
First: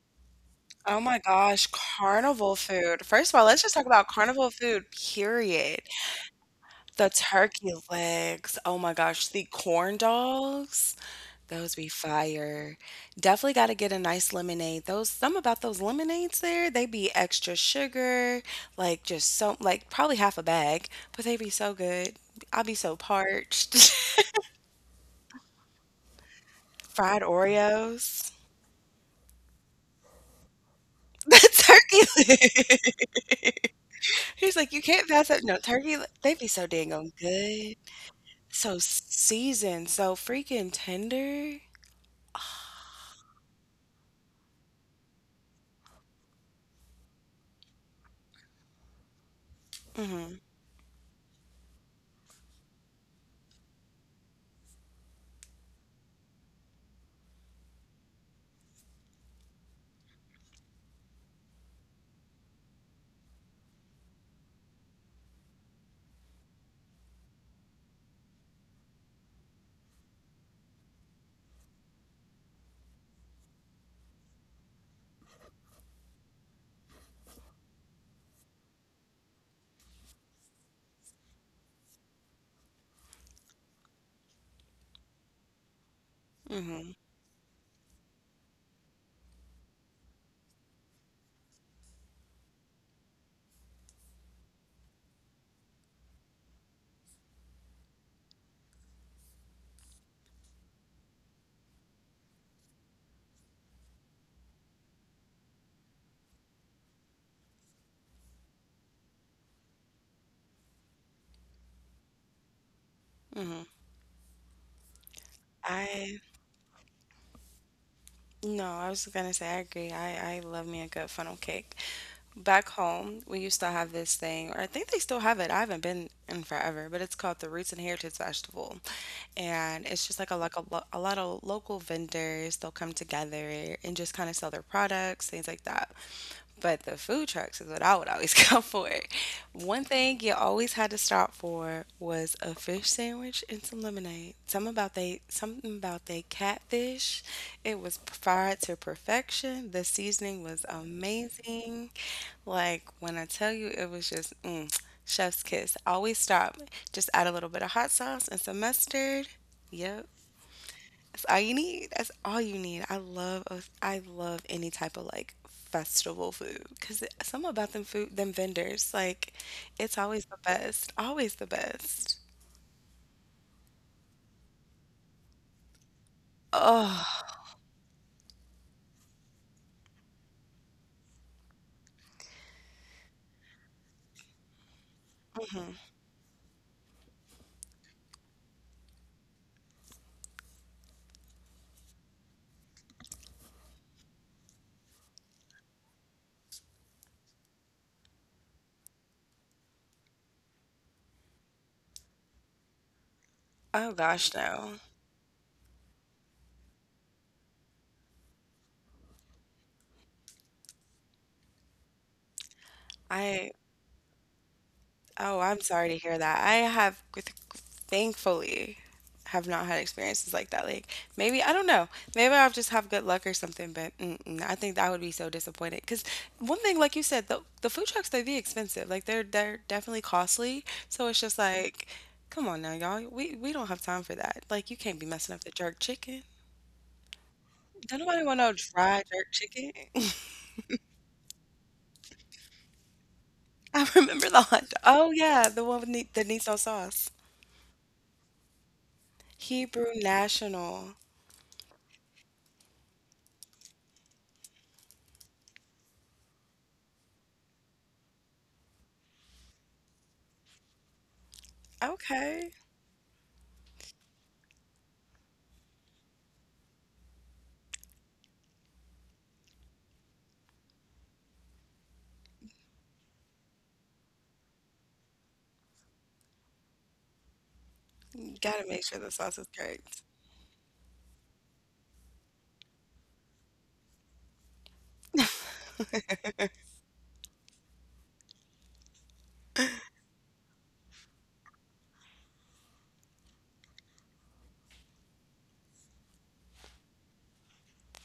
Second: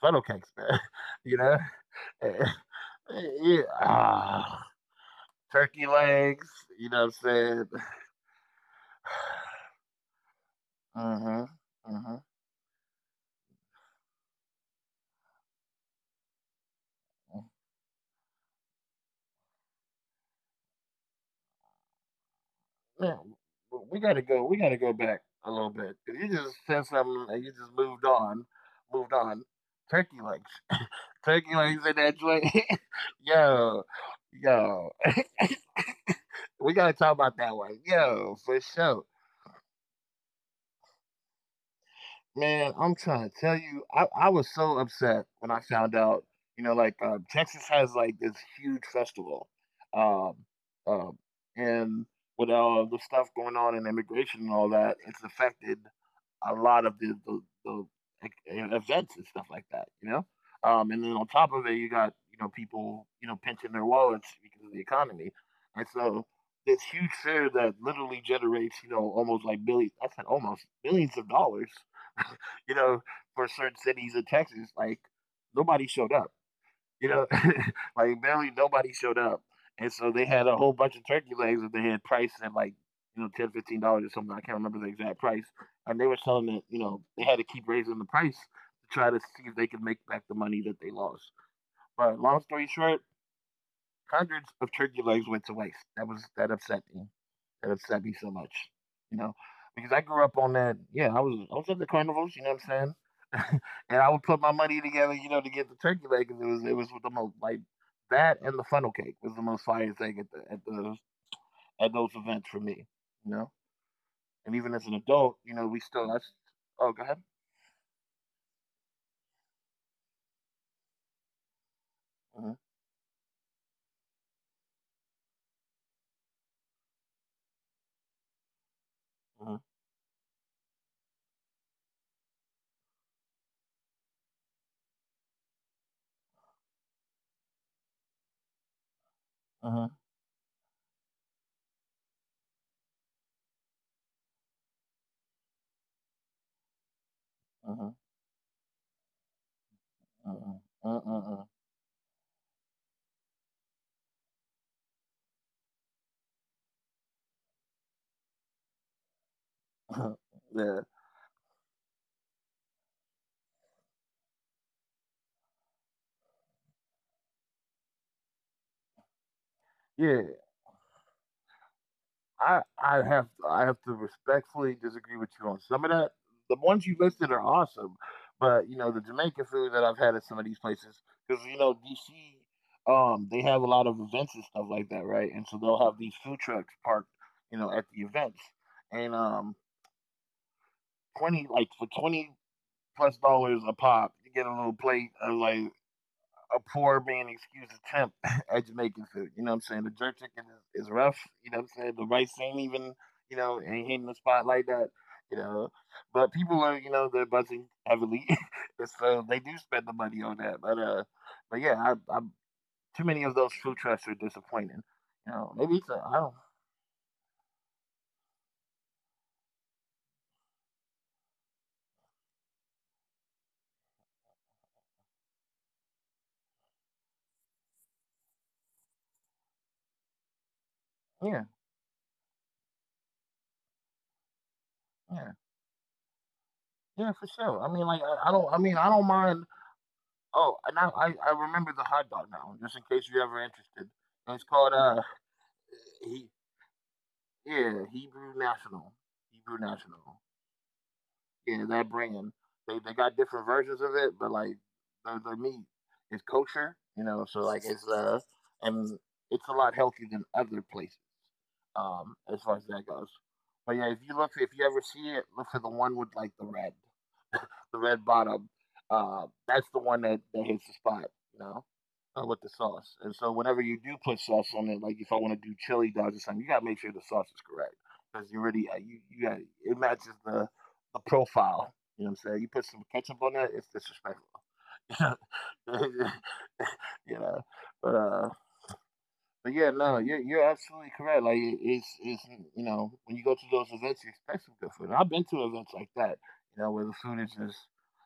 Speaker 2: funnel cakes, man.
Speaker 1: Oh my
Speaker 2: *laughs* you know,
Speaker 1: gosh,
Speaker 2: *laughs*
Speaker 1: carnival food. First of all,
Speaker 2: yeah,
Speaker 1: let's just talk about carnival food, period.
Speaker 2: turkey legs. You know
Speaker 1: The
Speaker 2: what I'm saying?
Speaker 1: turkey
Speaker 2: *laughs*
Speaker 1: legs, oh my gosh, the corn dogs,
Speaker 2: Mhm.
Speaker 1: those be
Speaker 2: Mhm.
Speaker 1: fire. Definitely gotta get a nice lemonade. Those some about those lemonades there, they be
Speaker 2: Mm.
Speaker 1: extra sugar, like just so like probably half a bag, but they be so good. I'll be so
Speaker 2: Yeah,
Speaker 1: parched.
Speaker 2: w we gotta go back a little bit. 'Cause you just said
Speaker 1: *laughs* Fried
Speaker 2: something and you just moved
Speaker 1: Oreos. *laughs*
Speaker 2: on, moved on. Turkey legs, turkey
Speaker 1: The
Speaker 2: legs in that
Speaker 1: turkey
Speaker 2: joint. *laughs*
Speaker 1: leg.
Speaker 2: yo,
Speaker 1: *laughs* He's like, you
Speaker 2: yo,
Speaker 1: can't pass up no turkey. They be
Speaker 2: *laughs*
Speaker 1: so
Speaker 2: we
Speaker 1: dang
Speaker 2: gotta talk
Speaker 1: on
Speaker 2: about that
Speaker 1: good.
Speaker 2: one. Yo, for
Speaker 1: So
Speaker 2: sure.
Speaker 1: seasoned, so freaking tender.
Speaker 2: Man, I'm trying to tell you, I was so upset when I found out. You know, like Texas has like this huge festival, um,
Speaker 1: Hmm.
Speaker 2: um, and with all the stuff going on in immigration and all that, it's affected a lot of the like, events and stuff like that. You know, and then on top of it, you got, you know, people, you know, pinching their wallets because of the economy, and so this huge fair that literally generates, you know, almost like billions. I said almost billions of dollars, you know, for certain cities in Texas, like nobody showed up. You know, *laughs* like barely nobody showed up. And so they had a whole bunch of turkey legs that they had priced at like, you know, 10, $15 or something. I can't remember the exact price. And they were
Speaker 1: Hmm.
Speaker 2: selling it, you know, they had to keep raising the price to try to see if they could make back the money that they lost. But long story short, hundreds of turkey legs went to waste. That upset me, that upset me so much, you know, because I grew up on that. Yeah, I was at the carnivals, you know what I'm saying, *laughs* and I would put my money together, you know, to get the turkey leg because it was the most like that, and the funnel cake was the most fire thing at the at those events for me, you know. And even as an adult,
Speaker 1: I
Speaker 2: you know, we still. Oh, go ahead.
Speaker 1: no, I was gonna say I agree. I love me a good funnel cake. Back
Speaker 2: Uh
Speaker 1: home, we used to have this thing, or I think they still have it. I haven't been in forever, but it's called the Roots and Heritage Festival, and
Speaker 2: Uh
Speaker 1: it's just like a lot of local vendors. They'll come together and just kind of sell their products, things like that. But the food trucks is what I would always *laughs* go for. One
Speaker 2: Uh huh.
Speaker 1: thing you always had to stop for was a fish sandwich and some lemonade. Something about they catfish. It
Speaker 2: huh.
Speaker 1: was
Speaker 2: huh.
Speaker 1: fried to perfection. The
Speaker 2: Uh
Speaker 1: seasoning
Speaker 2: huh.
Speaker 1: was
Speaker 2: Uh huh. Uh huh. Uh huh.
Speaker 1: amazing. Like when I tell you, it was just chef's kiss. Always stop. Just add a little bit of hot sauce and some mustard. Yep.
Speaker 2: *laughs*
Speaker 1: That's all you need. That's all you need. I love any type of like festival food, because some about them food, them vendors, like, it's
Speaker 2: yeah, yeah.
Speaker 1: always the best. Always the best.
Speaker 2: I have to respectfully disagree with you on some of that. The ones you
Speaker 1: Oh,
Speaker 2: listed are awesome, but you know the Jamaican food that I've had at some of these places because, you know, DC, they have a lot of events and stuff like that, right? And so
Speaker 1: mhm.
Speaker 2: they'll have these food trucks parked, you know, at the events, and twenty like for $20+ a pop, you get a little plate of like a poor man excuse attempt *laughs* at Jamaican food. You know what I'm saying? The jerk chicken is rough. You know what I'm saying? The rice ain't even, you
Speaker 1: Oh
Speaker 2: know, ain't
Speaker 1: gosh,
Speaker 2: hitting the
Speaker 1: no.
Speaker 2: spot like that. You know, but people are, you know, they're buzzing heavily, *laughs* and so they do spend the money on that. But but yeah, I, too many of
Speaker 1: I
Speaker 2: those food trucks are disappointing.
Speaker 1: Oh,
Speaker 2: You
Speaker 1: I'm
Speaker 2: know, maybe
Speaker 1: sorry to
Speaker 2: it's a,
Speaker 1: hear
Speaker 2: I
Speaker 1: that.
Speaker 2: don't,
Speaker 1: I have, with, thankfully, have not had experiences like that. Like, maybe I don't know. Maybe I'll just have good luck or something. But mm-mm, I think that would be so disappointed. Because one thing, like you said, the food trucks, they be expensive. Like, they're definitely costly. So it's just
Speaker 2: yeah,
Speaker 1: like, come on now, y'all. We don't have time for that. Like, you can't be messing up
Speaker 2: yeah,
Speaker 1: the jerk chicken.
Speaker 2: yeah, for sure. I mean,
Speaker 1: Don't
Speaker 2: like
Speaker 1: nobody want
Speaker 2: I
Speaker 1: no
Speaker 2: don't, I mean, I
Speaker 1: dry
Speaker 2: don't
Speaker 1: jerk
Speaker 2: mind.
Speaker 1: chicken.
Speaker 2: Oh, and I remember the hot dog now, just in case you're ever
Speaker 1: *laughs* I
Speaker 2: interested.
Speaker 1: remember the
Speaker 2: It's
Speaker 1: hot dog.
Speaker 2: called
Speaker 1: Oh yeah, the one with that
Speaker 2: he
Speaker 1: needs no sauce.
Speaker 2: yeah, Hebrew National. Hebrew
Speaker 1: Hebrew
Speaker 2: National.
Speaker 1: National.
Speaker 2: Yeah, that brand. They got different versions of it, but like the meat is kosher, you know, so like and it's a lot healthier than other places, as
Speaker 1: Okay.
Speaker 2: far as that goes. But yeah, if you look, if you ever see it, look for the one with like the red, the red bottom. That's the one that, that hits the spot, you know, with the sauce. And so whenever you do put sauce on it, like if I want to do chili dogs or something, you gotta make sure the sauce is correct, because
Speaker 1: You
Speaker 2: you already
Speaker 1: gotta make
Speaker 2: you
Speaker 1: sure the
Speaker 2: you got
Speaker 1: sauce is
Speaker 2: it,
Speaker 1: correct.
Speaker 2: matches the profile. You know what I'm saying? You put some ketchup on that, it's disrespectful.
Speaker 1: *laughs*
Speaker 2: *laughs* you know, but but yeah, no, you're absolutely correct. Like it's, you know, when you go to those events, you expect some good food. And I've been to events like that, you know, where the food is just,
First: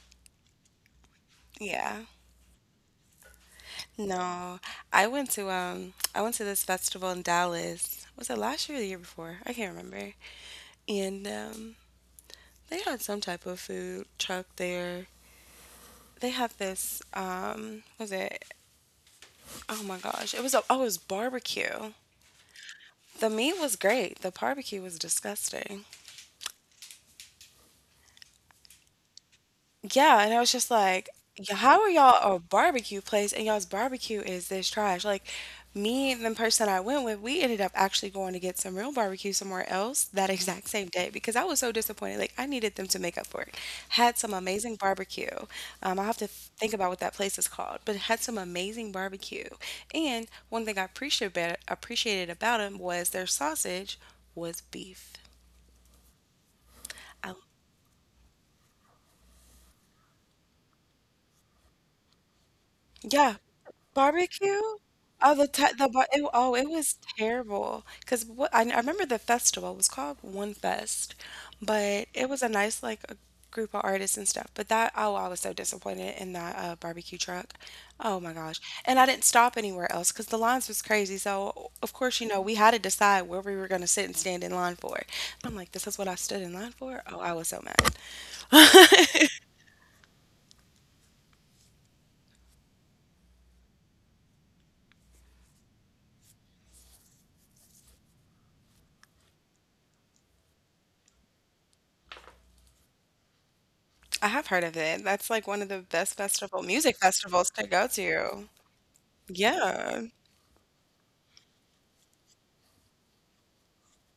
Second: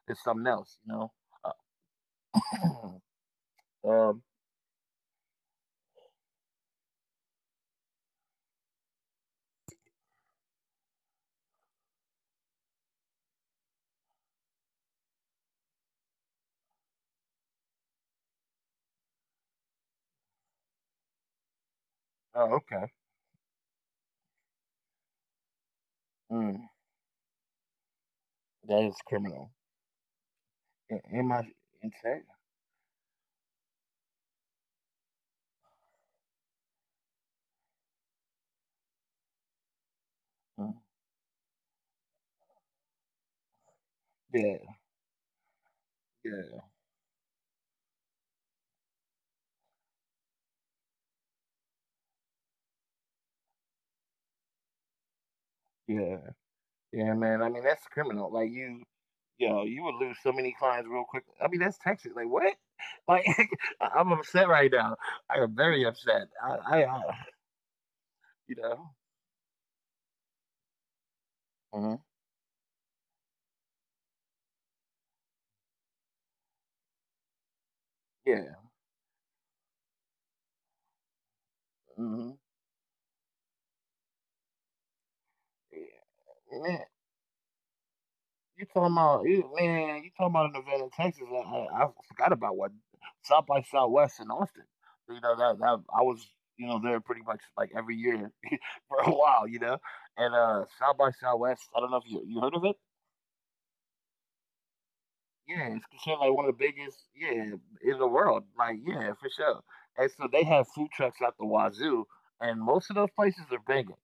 Speaker 2: it's something else, you know.
Speaker 1: Yeah.
Speaker 2: Uh, *clears throat* um.
Speaker 1: No, I went to this festival in Dallas. Was it last year or the year before? I can't remember. And they had some type of food truck there. They had this, was it, oh my gosh, it was oh, it was barbecue.
Speaker 2: Oh, okay.
Speaker 1: The meat was great. The barbecue was disgusting.
Speaker 2: Mm, that is criminal.
Speaker 1: Yeah, and I was just like,
Speaker 2: Am I
Speaker 1: "How are
Speaker 2: insane?
Speaker 1: y'all a barbecue place and y'all's barbecue is this trash? Like, me and the person I went with, we ended up actually going to get some real barbecue somewhere else that *laughs* exact
Speaker 2: Mm,
Speaker 1: same day because I was so disappointed. Like, I needed them to make up for it." Had some amazing
Speaker 2: yeah,
Speaker 1: barbecue. I'll have to
Speaker 2: yeah,
Speaker 1: think about what that place is called, but it had some amazing barbecue. And one thing I appreciated about them was their sausage was beef.
Speaker 2: yeah, yeah, man. I mean, that's criminal. Like you know, you would lose so many clients real quick. I mean, that's Texas. Like what? *laughs* Like
Speaker 1: Yeah,
Speaker 2: *laughs* I- I'm upset
Speaker 1: barbecue?
Speaker 2: right now.
Speaker 1: Oh,
Speaker 2: I
Speaker 1: the
Speaker 2: am
Speaker 1: ti the
Speaker 2: very
Speaker 1: bar it,
Speaker 2: upset.
Speaker 1: oh, it
Speaker 2: I, I,
Speaker 1: was
Speaker 2: I
Speaker 1: terrible. 'Cause what I,
Speaker 2: you
Speaker 1: I
Speaker 2: know.
Speaker 1: remember the festival, it was called One Fest,
Speaker 2: Hmm.
Speaker 1: but it was a nice, like, a group of artists and stuff. But that, oh, I was so disappointed in that barbecue truck. Oh my gosh!
Speaker 2: Yeah.
Speaker 1: And I didn't stop anywhere else because the lines was crazy. So of course you know
Speaker 2: Hmm.
Speaker 1: we had to decide where we were gonna sit and stand in line for. I'm like, this is what I
Speaker 2: Yeah,
Speaker 1: stood in line
Speaker 2: man,
Speaker 1: for. Oh, I was so mad.
Speaker 2: you talking about, you man? You talking about an event in Texas? I forgot about what. South by Southwest in Austin. You know that, that I was, you know, there pretty much like every year *laughs* for a while. You know, and South by Southwest, I don't know if you, you heard of it.
Speaker 1: I have heard of it. That's like one of the
Speaker 2: Yeah, it's
Speaker 1: best
Speaker 2: considered like one
Speaker 1: festival
Speaker 2: of the
Speaker 1: music
Speaker 2: biggest,
Speaker 1: festivals to
Speaker 2: yeah,
Speaker 1: go
Speaker 2: in the
Speaker 1: to.
Speaker 2: world. Like yeah, for sure.
Speaker 1: Yeah.
Speaker 2: And so they have food trucks out the wazoo, and most of those places are banging.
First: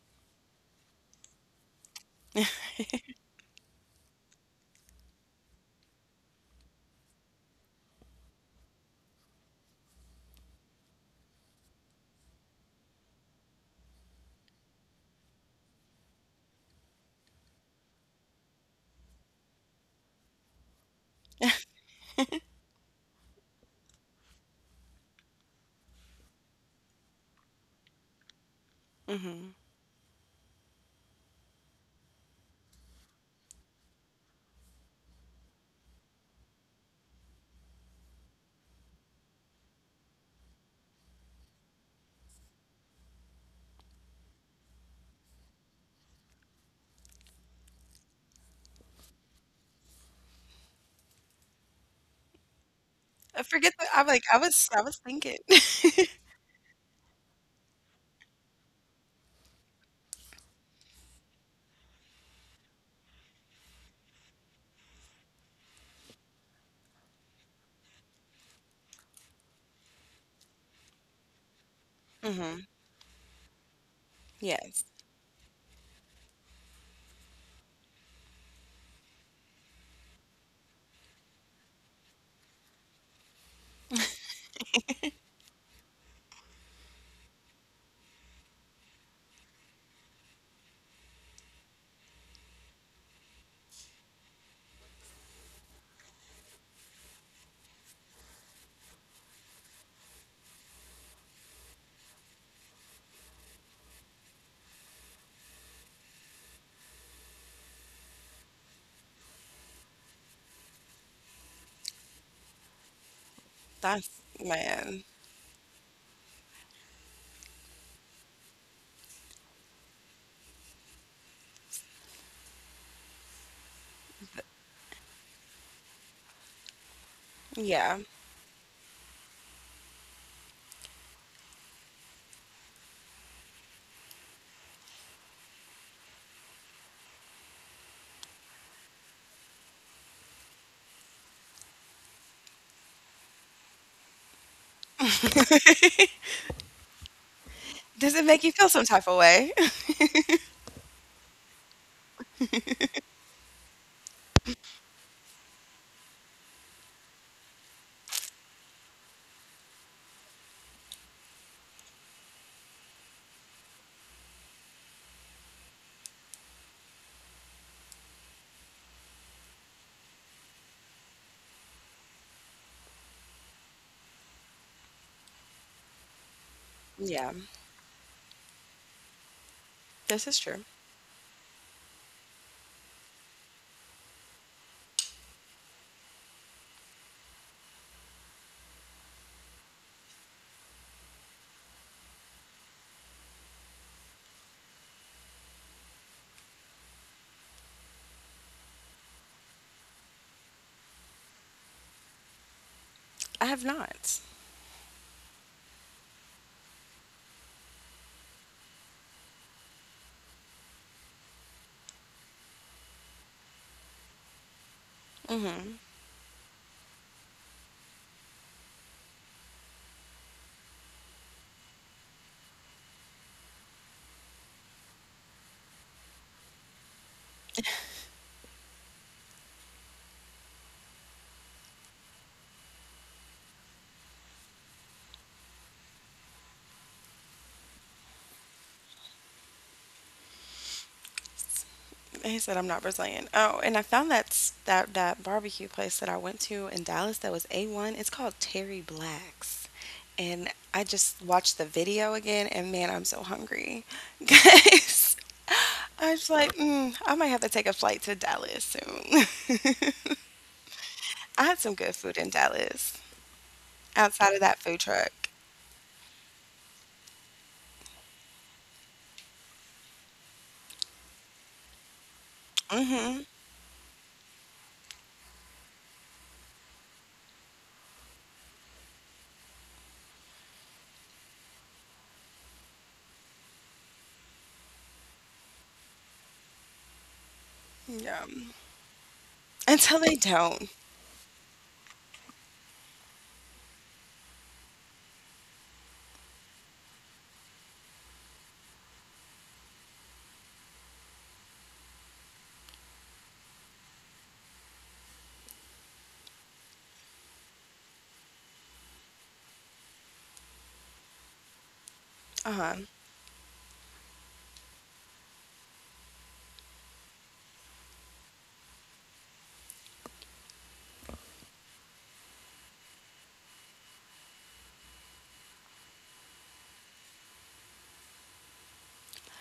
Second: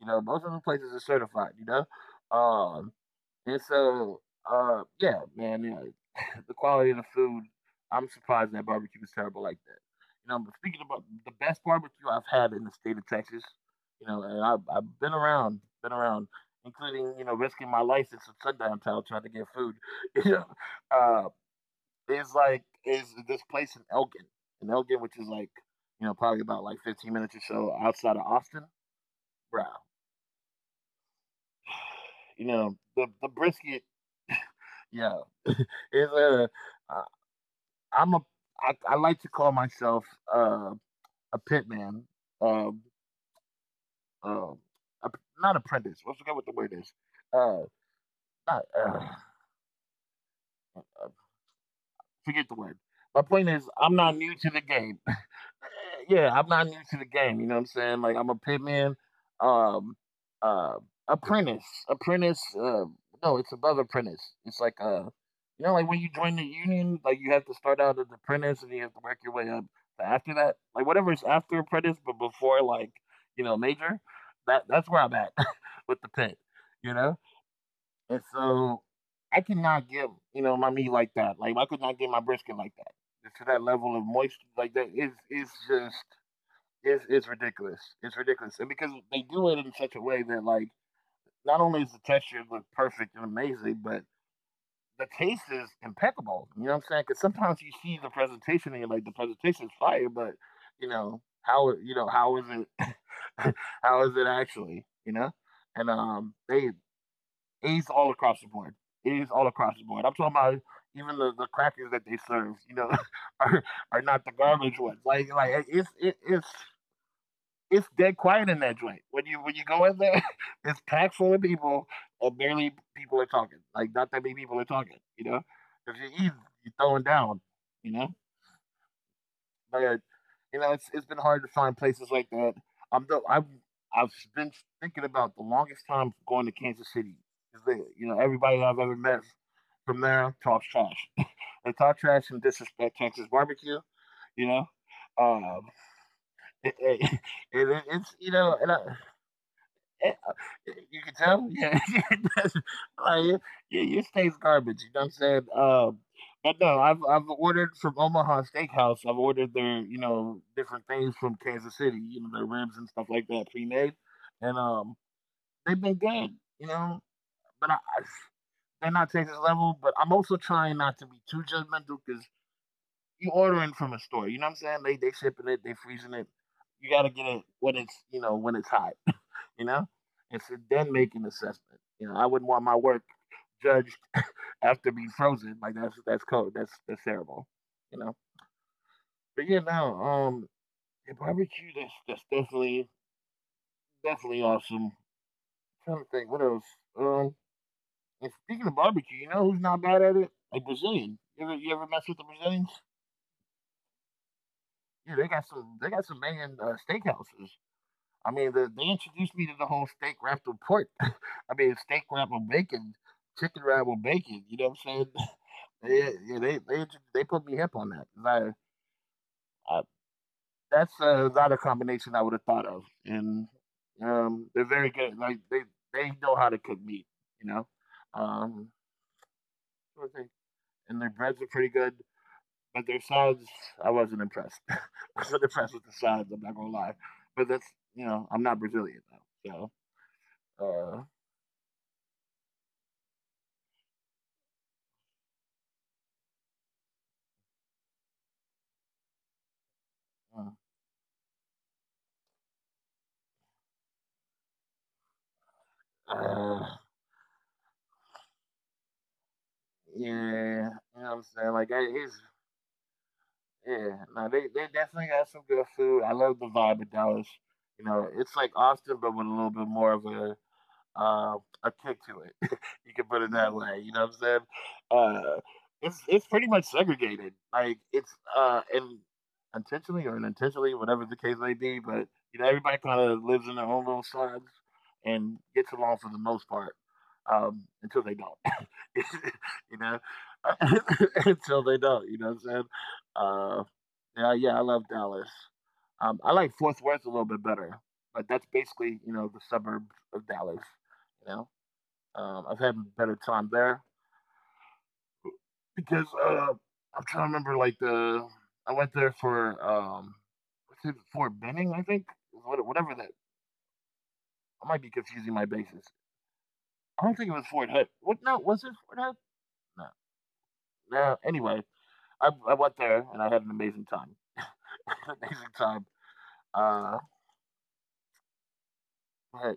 Speaker 2: You know, most of the places are certified, you know? Um, and so, yeah, man, you know, *laughs* the quality of the food, I'm surprised that barbecue is terrible like that. You know, but speaking about the best barbecue I've had in the state of Texas, you know, and I've been around, including, you know, risking my license in Sundown Town trying to get food, *laughs* you know, uh, is like, is this place in Elgin, which is like, you know, probably about like 15 minutes or so outside of Austin.
Speaker 1: Mhm.
Speaker 2: Bruh, you know the brisket. Yeah, is a uh, I'm a I like to call myself uh, a pit man. Um, um, a, not apprentice. I forget what the word is. Uh, not, uh, forget the word. My point
Speaker 1: I
Speaker 2: is,
Speaker 1: forget.
Speaker 2: I'm
Speaker 1: That
Speaker 2: not
Speaker 1: I'm like,
Speaker 2: new
Speaker 1: I
Speaker 2: to the
Speaker 1: was I
Speaker 2: game.
Speaker 1: was thinking. *laughs*
Speaker 2: Yeah, I'm not new to the game. You know what I'm saying? Like I'm a pitman, um, uh, apprentice, apprentice. No, it's above apprentice. It's like, you know, like when you join the union, like you have to start out as apprentice and you have to work your way up. But after that, like whatever is after apprentice, but before
Speaker 1: Mhm.
Speaker 2: like, you know, major, that's
Speaker 1: Yes.
Speaker 2: where I'm at *laughs* with the pit. You know, and so I could not get, you know, my meat like that. Like I could not get my brisket like that. To that level of moisture, like that is, it's ridiculous. It's ridiculous, and because they do it in such a way that like not only is the texture look perfect and amazing, but the taste is impeccable. You know what I'm saying? Because sometimes you see the presentation and you're like, the presentation is fire, but you know, how is it? *laughs* How is it actually? You know, and they, A's all across the board. A's all across the board. I'm talking about even the crackers that they serve. You know, *laughs* are are
Speaker 1: That's
Speaker 2: not the garbage ones.
Speaker 1: man.
Speaker 2: Like it's dead quiet in that joint. When you go in there, *laughs* it's packed full of people, and barely people are talking. Like not that many people are talking. You know, if you're eating, you're throwing down.
Speaker 1: Yeah.
Speaker 2: You know, but you know it's been hard to find places like that. I'm the I've I've been thinking about the longest time going to Kansas City. 'Cause they, you know, everybody I've ever met from there talks trash. *laughs* They talk trash and disrespect Texas barbecue. You know, um, *laughs* it, it, it,
Speaker 1: Does it
Speaker 2: it's
Speaker 1: make you
Speaker 2: you
Speaker 1: feel
Speaker 2: know,
Speaker 1: some
Speaker 2: and I,
Speaker 1: type of way? *laughs*
Speaker 2: yeah, you can tell, yeah, *laughs* that's like, your your steak's garbage, you know what I'm saying? But no, I've ordered from Omaha Steakhouse. I've ordered their, you know, different things from Kansas City, you know, their ribs and stuff like that, pre-made, and they've been good, you know. But they're not Texas level. But I'm also trying not to be too judgmental because you ordering from a store, you know what I'm saying? They shipping it, they freezing it. You gotta get it
Speaker 1: Yeah.
Speaker 2: when it's, you know, when it's hot, you know, and
Speaker 1: This is
Speaker 2: so
Speaker 1: true.
Speaker 2: then make an assessment. You know, I wouldn't want my work judged after being frozen. Like that's cold. That's terrible. You know, but yeah, no, yeah, barbecue. That's definitely awesome. I'm trying to think, what else? Um, and speaking of barbecue, you know who's not bad at it? A Brazilian. You ever mess with the Brazilians?
Speaker 1: I have not.
Speaker 2: Yeah, they got some banging steakhouses. I mean, they introduced me to the whole steak wrapped with pork. *laughs* I mean, steak wrapped with bacon, chicken wrapped with bacon. You know what I'm saying?
Speaker 1: Mhm.
Speaker 2: *laughs* Yeah, yeah, they put me hip on that. 'Cause I, I, that's uh, not a combination I would have thought of, and they're very good. Like they know how to cook meat. You know, um, what was it? And their breads are pretty good, but their sides I wasn't impressed. *laughs* I wasn't impressed with the sides. I'm not gonna lie, but that's you know I'm not Brazilian though, so.
Speaker 1: He said I'm not Brazilian. Oh, and I found that barbecue place that I went to in Dallas, that was A1. It's called Terry Black's. And I
Speaker 2: Uh,
Speaker 1: just watched the video again and, man, I'm so hungry. *laughs* Guys, I was like, I might
Speaker 2: Uh,
Speaker 1: have to take a flight to Dallas soon. *laughs*
Speaker 2: yeah, you know
Speaker 1: I
Speaker 2: what
Speaker 1: had
Speaker 2: I'm
Speaker 1: some good
Speaker 2: saying?
Speaker 1: food
Speaker 2: Like,
Speaker 1: in
Speaker 2: it-
Speaker 1: Dallas outside of
Speaker 2: yeah,
Speaker 1: that
Speaker 2: no,
Speaker 1: food
Speaker 2: they
Speaker 1: truck.
Speaker 2: definitely got some good food. I love the vibe of Dallas. You know, it's like Austin, but with a little bit more of um, a kick to it. *laughs*
Speaker 1: Hmm.
Speaker 2: You can put it that way. You know what I'm saying? It's pretty much segregated. Like it's and intentionally or unintentionally, whatever the case may be. But you know, everybody kind of lives in their own little sides and gets along for the most part
Speaker 1: Yeah.
Speaker 2: until they don't. *laughs*
Speaker 1: Until they
Speaker 2: you know,
Speaker 1: don't.
Speaker 2: *laughs* until they don't. You know what I'm saying? Uh, yeah, yeah, I love Dallas. I like Fort Worth a little bit better, but that's basically you know the suburbs of Dallas. You know, I've had a better time there because I'm trying to remember like the I went there for what's it Fort Benning? I think what,
Speaker 1: Uh-huh.
Speaker 2: whatever that. I might be confusing my bases. I don't think it was Fort Hood. What? No, was it Fort Hood? No. No. Anyway, I went there and I had an amazing time. *laughs* Amazing time. Uh, but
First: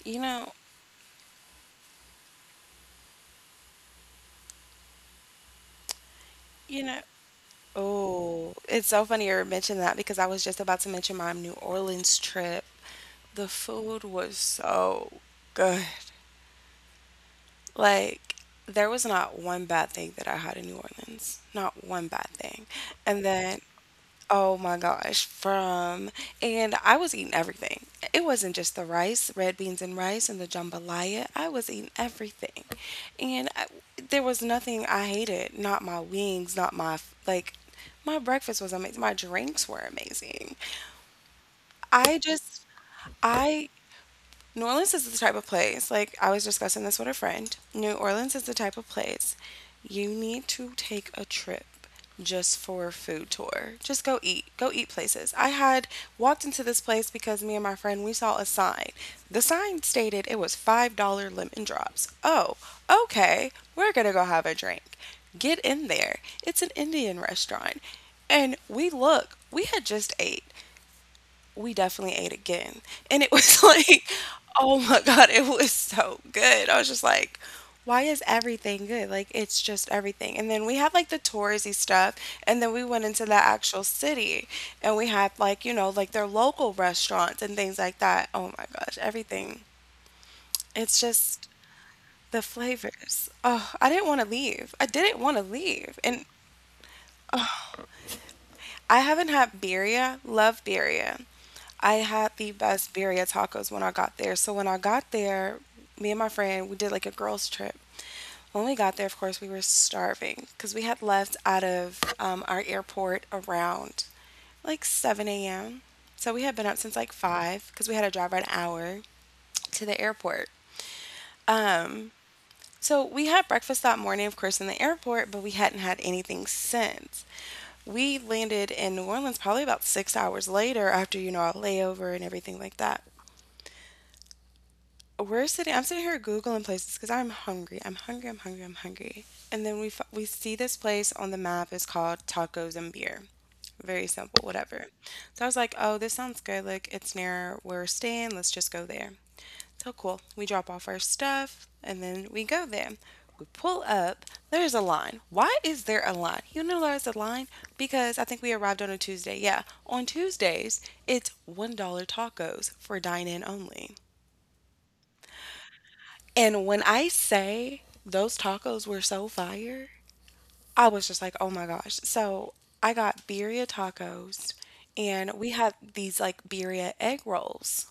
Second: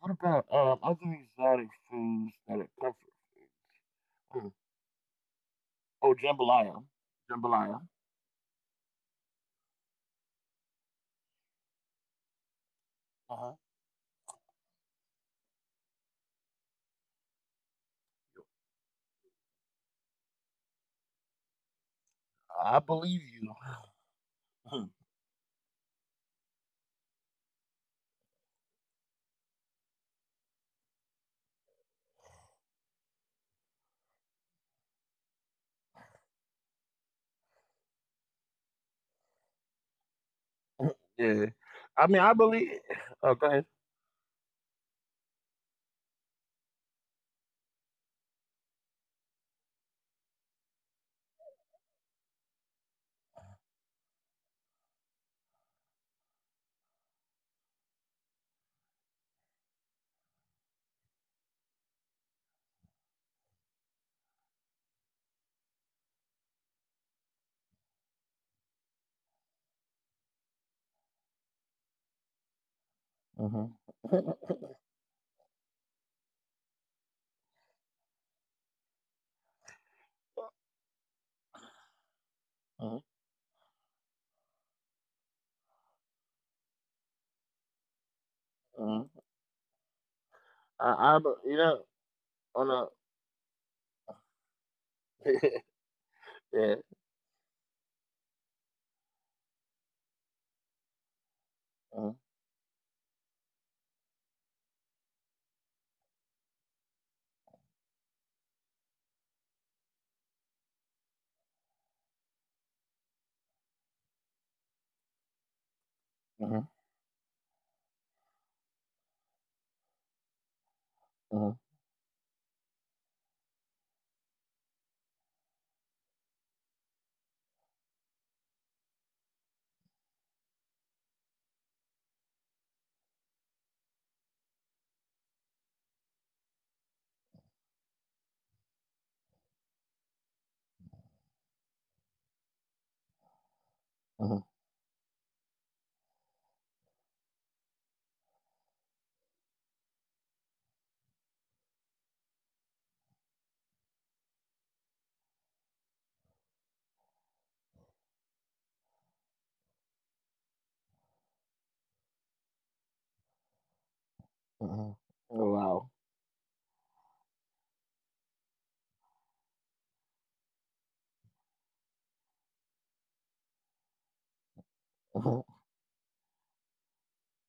Speaker 2: what
Speaker 1: You
Speaker 2: about
Speaker 1: know,
Speaker 2: other exotic foods that are comfort food? Hmm. Oh, jambalaya.
Speaker 1: you know,
Speaker 2: Jambalaya.
Speaker 1: oh, it's so funny you mentioned that, because I was just about to mention my New Orleans trip. The
Speaker 2: Uh-huh.
Speaker 1: food was so good. Like, there was not one bad thing that I had in New Orleans. Not one bad thing.
Speaker 2: I believe
Speaker 1: And
Speaker 2: you.
Speaker 1: then, oh my
Speaker 2: *laughs*
Speaker 1: gosh, from and I was eating everything. It wasn't just red beans and rice and the jambalaya. I was eating everything. And I, there was nothing I hated, not my wings, not my, like, my breakfast was amazing. My drinks were amazing.
Speaker 2: Yeah. I mean,
Speaker 1: I
Speaker 2: I
Speaker 1: just
Speaker 2: believe. Oh, go ahead.
Speaker 1: I New Orleans is the type of place, like, I was discussing this with a friend. New Orleans is the type of place, you need to take a trip just for a food tour. Just go eat. Go eat places. I had walked into this place because me and my friend, we saw a sign. The sign stated it was $5 lemon drops. Oh, okay. We're going to go have a drink. Get in there. It's an Indian restaurant. And we had just ate, we definitely ate again. And it was *laughs*
Speaker 2: Mhm.
Speaker 1: like, oh my God, it was so good. I was just like, why is everything good? Like, it's just everything. And then we had like the touristy stuff. And then we went
Speaker 2: Mhm.
Speaker 1: into the actual city, and we had like their local restaurants and things like that. Oh my gosh,
Speaker 2: Mhm. *laughs*
Speaker 1: everything. It's
Speaker 2: I, I,
Speaker 1: just
Speaker 2: be- you know,
Speaker 1: the
Speaker 2: on a.
Speaker 1: flavors. Oh, I didn't want to leave. I didn't want to
Speaker 2: *laughs*
Speaker 1: leave. And
Speaker 2: Yeah.
Speaker 1: I haven't had birria. Love birria. I had
Speaker 2: Mhm.
Speaker 1: the best birria tacos when I got there. So when I got there, me and my friend, we did like a girls trip. When we got there, of course, we were starving because we had left out of our airport around like 7 a.m. So we had been up
Speaker 2: Mhm.
Speaker 1: since like 5 because we had to drive an hour to the airport.
Speaker 2: Mhm.
Speaker 1: Um, so we had breakfast that morning, of course, in the airport, but we hadn't had anything since we landed in New Orleans, probably about 6 hours later, after our layover and everything like that. We're sitting I'm sitting here googling places because I'm hungry, I'm hungry, I'm hungry, I'm hungry. And then we see this place on the map. It's called Tacos and Beer. Very simple,
Speaker 2: Mhm.
Speaker 1: whatever. So I was like, oh, this sounds good, like, it's near where we're staying, let's just go there. So, cool, we drop off our stuff and then we go there. We pull up. There's a line. Why is there a line? You know why there's a line? Because I think we arrived on a Tuesday. Yeah, on Tuesdays it's $1 tacos for dine in only.
Speaker 2: Mhm. Wow.
Speaker 1: And when I say those tacos were so fire, I was just like, oh my gosh. So I got birria tacos, and we had
Speaker 2: *laughs*
Speaker 1: these like birria egg rolls.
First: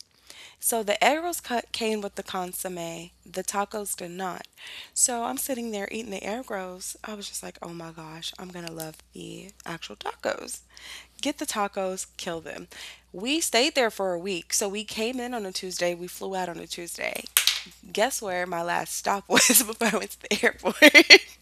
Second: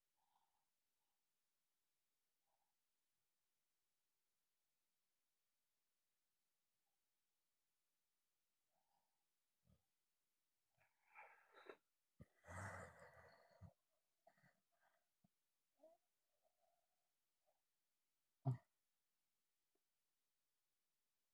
Speaker 1: So the egg rolls cut came with the consomme. The tacos did not. So I'm sitting there eating the egg rolls. I was just like, oh my gosh, I'm gonna love the actual tacos. Get the tacos, kill them. We stayed there for a week. So we came in on a Tuesday, we flew out on a Tuesday. Guess where my last stop was *laughs* before I went to the airport? *laughs*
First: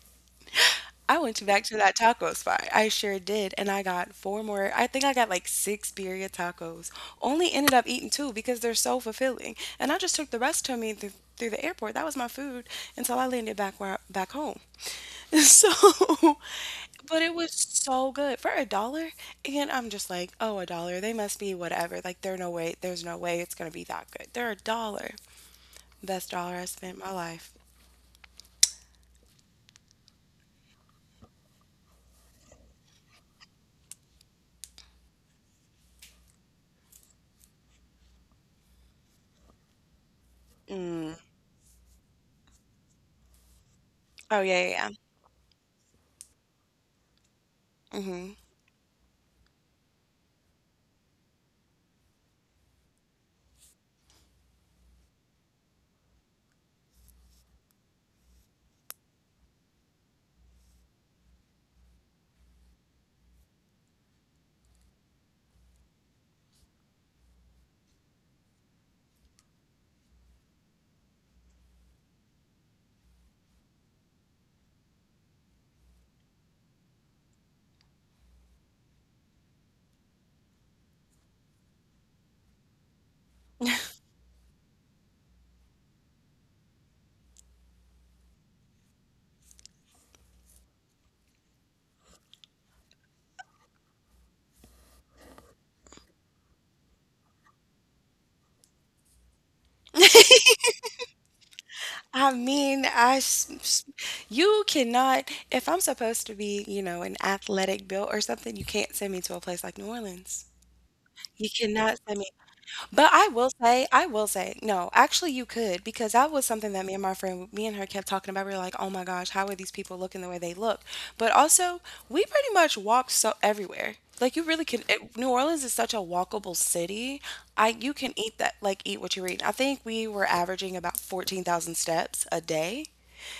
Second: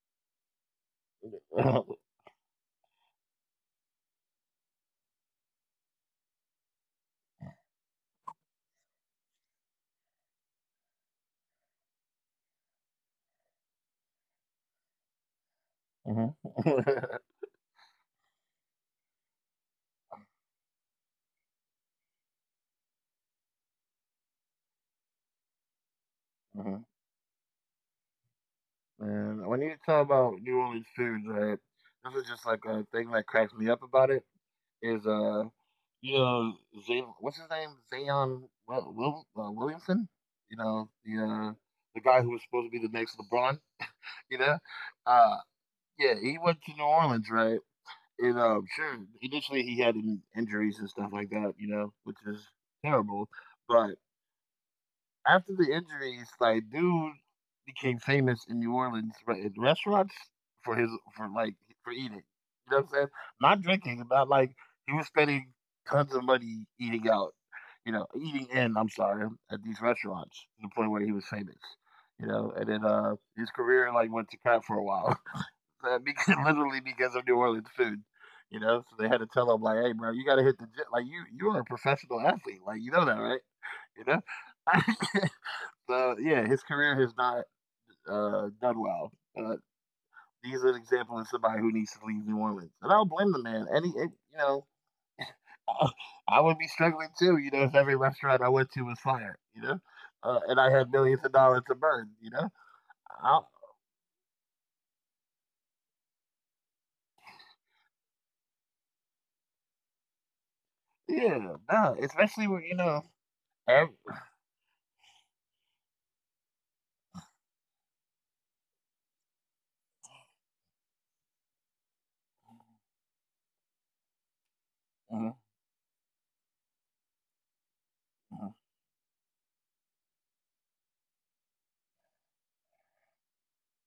Speaker 1: I went to back to that taco spot. I sure did. And I got four more. I think I got like six birria tacos. Only ended up eating two because they're so fulfilling. And I just took the rest to me through the airport. That was my food until I landed back where, back home. *laughs* So,
Speaker 2: Mhm. *laughs*
Speaker 1: but
Speaker 2: Mhm.
Speaker 1: it was so good for a dollar. And I'm just like, oh, a dollar. They must be whatever. Like, there's no way. There's no way it's gonna be that good. They're a dollar. Best dollar I
Speaker 2: Mhm.
Speaker 1: spent my life.
Speaker 2: Man, when you talk about New Orleans foods, right? This is just like a thing that cracks me up about it. Is you know, Zay, what's his name? Zion? Williamson. You know,
Speaker 1: Mm.
Speaker 2: the guy who was supposed to be the next LeBron.
Speaker 1: Oh
Speaker 2: You know?
Speaker 1: yeah, yeah.
Speaker 2: Uh, yeah, he went to New Orleans, right?
Speaker 1: Yeah. Hmm.
Speaker 2: And sure, initially he had injuries and stuff like that, you know, which is terrible. But after the injuries, like, dude became famous in New Orleans right, in restaurants for his for like for eating. You know what I'm saying? Not drinking, not like he was spending tons of money eating out. You know, eating in. I'm sorry, at these restaurants to the point where he was famous. You know, and then his career like went to crap for a while because, *laughs* literally because of New Orleans food. You know, so they had to tell him like, "Hey, bro, you got to hit the gym. Like, you are a professional athlete. Like, you know that, right? You know." *laughs* So yeah, his career has not done well. Uh, he's an example of somebody who needs to leave New Orleans, and I don't blame the man. Any, it, you know, *laughs* I I would be struggling too. You know, if every restaurant I went to was fired, you know, and I had millions of dollars to burn, you know,
Speaker 1: I mean,
Speaker 2: I,
Speaker 1: I s- s- you cannot if I'm supposed to be, an athletic built or something, you can't send me to a place like New Orleans.
Speaker 2: yeah,
Speaker 1: You
Speaker 2: no,
Speaker 1: cannot
Speaker 2: especially when
Speaker 1: send
Speaker 2: you
Speaker 1: me
Speaker 2: know,
Speaker 1: but
Speaker 2: ev-
Speaker 1: I will say, no, actually you could because that was something that me and my friend me and her kept talking about. We were like, "Oh my gosh, how are these people looking the way they look?" But also, we pretty much walked so everywhere. Like you really can
Speaker 2: Mhm,
Speaker 1: it, New Orleans is such a walkable city. I you
Speaker 2: mhm,
Speaker 1: can eat that like eat what you eat. I think we were averaging about 14,000 steps a day.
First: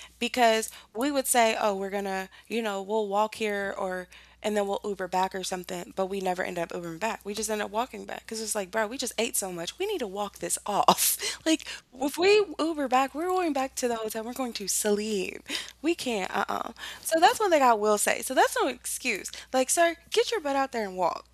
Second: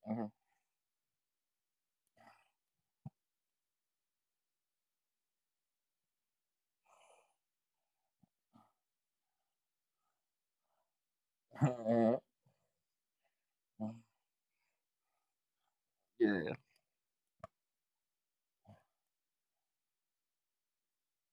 Speaker 2: mhm.
Speaker 1: Because we would say, oh, we're gonna, we'll walk here, or and then we'll Uber back or something, but we never end up Ubering back. We just end up walking back because it's like, bro, we just ate so much. We need to walk this off. *laughs* Like, if
Speaker 2: *laughs*
Speaker 1: we Uber back, we're going back
Speaker 2: Uh,
Speaker 1: to the hotel. We're going to sleep. We can't,
Speaker 2: yeah,
Speaker 1: uh-uh. So that's one thing I will say. So that's no excuse. Like, sir, get your butt out there and walk.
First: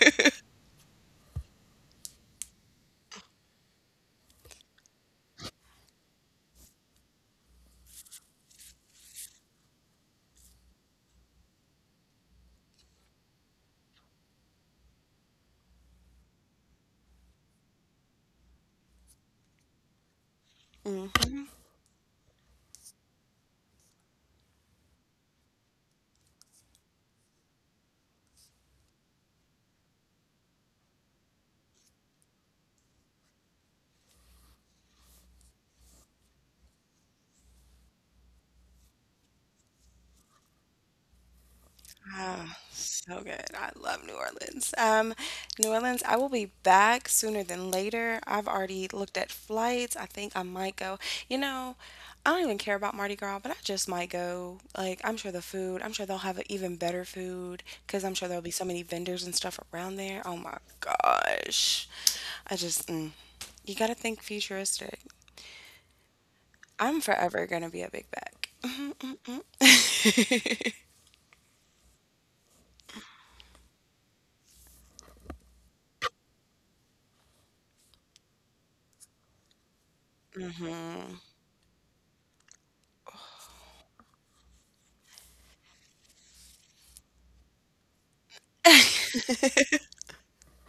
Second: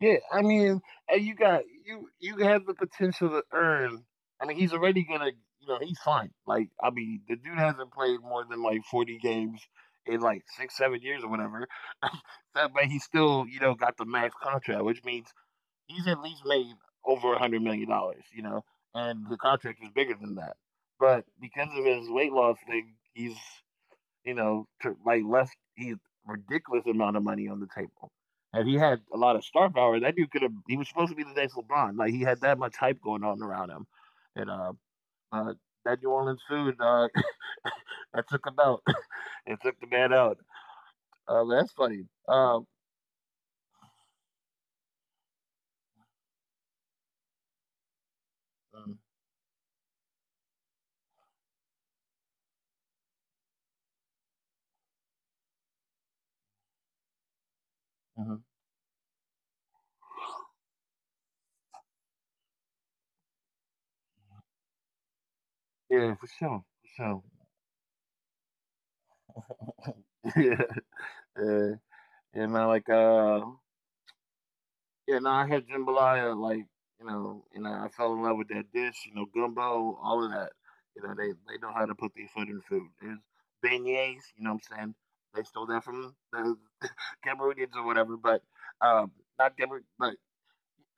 Speaker 2: yeah. I mean, and you got you have the potential to earn. I mean, he's already gonna, you know, he's fine. Like, I mean, the dude hasn't played more than like 40 games in like six, 7 years or whatever. *laughs* That- but he still, you know, got the max contract, which means he's at least made over $100 million. You know, and the contract is bigger than that. But
Speaker 1: *laughs*
Speaker 2: because of his weight loss thing, he's you know, to, like left he ridiculous amount of money on the table. And he had a lot of star power, that dude could have. He was supposed to be the next LeBron. Like he had that much hype going on around him, and uh that New Orleans food *coughs* *laughs* that took him out. *coughs* *laughs* It took the man out. That's funny.
Speaker 1: Oh, so good. I love New Orleans. New Orleans, I will be back sooner than later. I've already
Speaker 2: Um,
Speaker 1: looked at flights. I think I might go. You know, I don't even care about Mardi Gras, but I just might go. Like, I'm sure the food, I'm sure they'll have even better food because I'm sure
Speaker 2: mhm.
Speaker 1: there'll be so many vendors and stuff around there. Oh my gosh. I just, you gotta think futuristic.
Speaker 2: Yeah, for sure,
Speaker 1: I'm
Speaker 2: for
Speaker 1: forever gonna be a big back.
Speaker 2: sure. *laughs* Yeah, yeah, yeah, man. Like, yeah, no, I had jambalaya, like you know, and I fell in love with that dish. You know, gumbo, all of that. You know, they know how to put their foot in food. There's beignets. You know what I'm saying? They stole that from the *laughs* Cameroonians or whatever, but um, not Camer, but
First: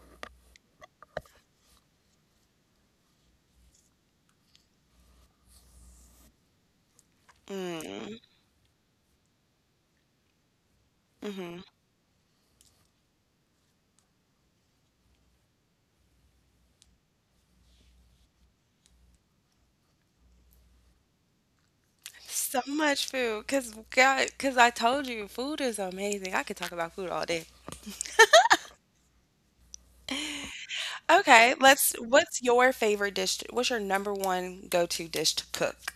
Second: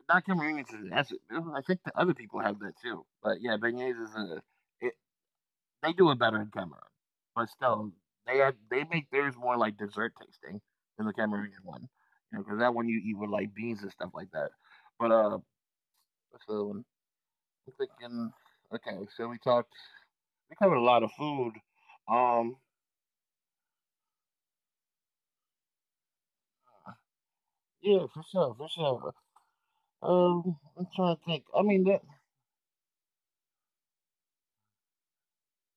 Speaker 2: not Cameroonians. Is- That's I think the other people have that too. But yeah, beignets is a. They do it better in Cameroon, but
Speaker 1: *laughs*
Speaker 2: still, they are they make theirs more like dessert tasting than the Cameroonian one. You know, because that one you eat with like beans and stuff like that. But so I'm thinking. Okay, so we talked. We covered a lot of food.
Speaker 1: So
Speaker 2: Um,
Speaker 1: much food, cause God, cause I told you, food is amazing. I could talk about food all day.
Speaker 2: yeah, for sure, for sure. I'm trying to
Speaker 1: Okay,
Speaker 2: think. I
Speaker 1: let's.
Speaker 2: mean, that,
Speaker 1: What's your favorite dish? What's your number one go-to dish to cook?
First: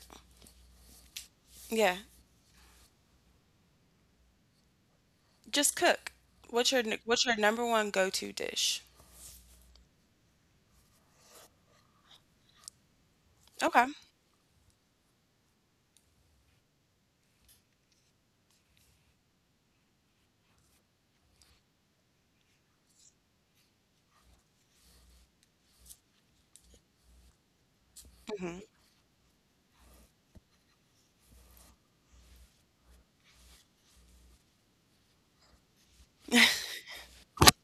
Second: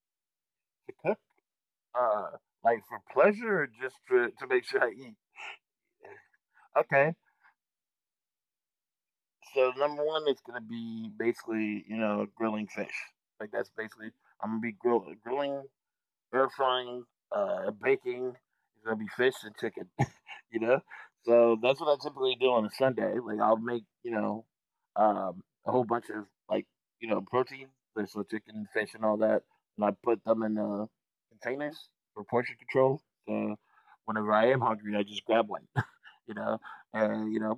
Speaker 1: Yeah,
Speaker 2: uh, like for pleasure or just to make sure I eat.
Speaker 1: just cook.
Speaker 2: Okay.
Speaker 1: What's your number one go-to dish?
Speaker 2: So number one is gonna be basically, you know, grilling fish. Like that's
Speaker 1: Okay.
Speaker 2: basically I'm gonna be grilling, air frying, baking. It's gonna be fish and chicken. *laughs* You know, so that's what I typically do on a Sunday. Like I'll make you know a whole bunch of like you know protein, like, so
Speaker 1: Hmm.
Speaker 2: chicken, fish, and all that, and I put them in containers for portion control. So whenever I am hungry, I just grab one you know, you know,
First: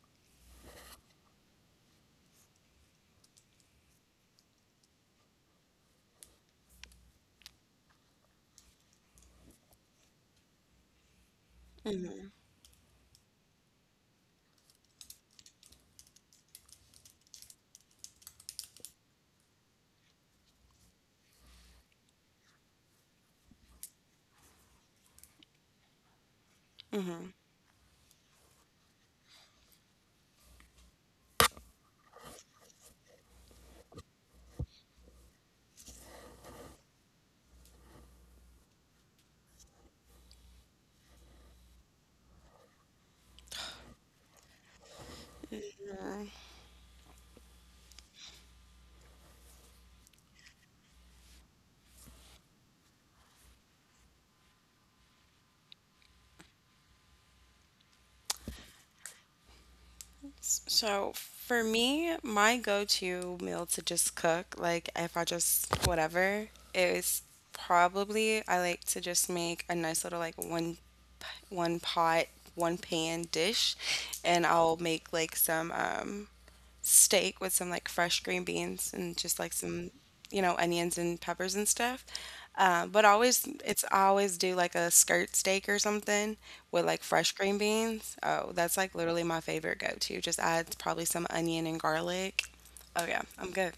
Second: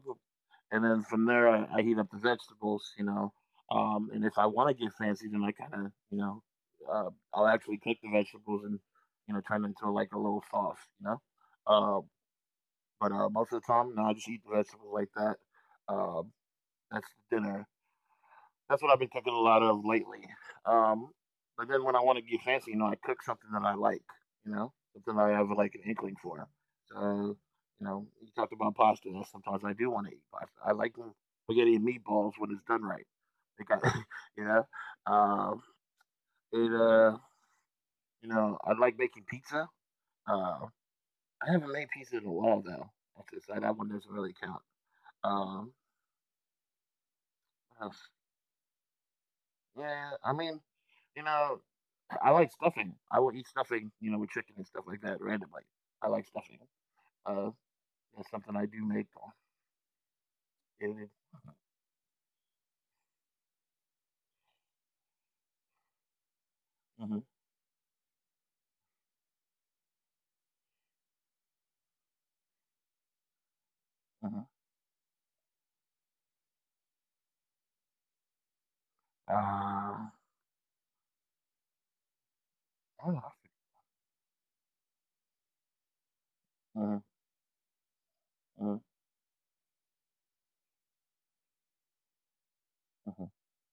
Speaker 2: and then from there I heat up the vegetables, you know, and if I want to get fancy, then I kind of, you know, I'll actually cook the vegetables and you know turn them into like a little sauce, you know. Uh, but most of the time, no, I just eat the vegetables like that. Um, that's the dinner. That's what I've been cooking a lot of lately. Um, but then when I want to get fancy, you know, I cook something that I like, you know, something I have like an inkling for. So, you know, you talked about pasta. And sometimes I do want to eat pasta. I like the spaghetti and meatballs when it's done right. They got, *laughs* you know, um, it, uh, you know, I like making pizza. Uh, I haven't made pizza in a while though. That's it. So that one doesn't really count. Um, what else? Yeah, I mean, you know, I like stuffing. I will eat stuffing, you know, with chicken and stuff like that randomly. I like stuffing. Uh, that's something I do make. Mm-hmm,
Speaker 1: So for me, my go-to meal to just cook, like if I just whatever, is
Speaker 2: mm-hmm,
Speaker 1: probably I like to just make a nice little like one pot, one pan dish, and
Speaker 2: mm-hmm.
Speaker 1: I'll make like some steak with some like fresh green beans and just like some,
Speaker 2: I
Speaker 1: you know, onions and peppers and stuff. But
Speaker 2: don't
Speaker 1: always, it's I always do like a skirt steak or something with like fresh green beans. Oh,
Speaker 2: hmm
Speaker 1: that's
Speaker 2: hmm
Speaker 1: like literally my favorite go-to. Just add probably some onion and garlic. Oh yeah,
Speaker 2: hmm.
Speaker 1: I'm good.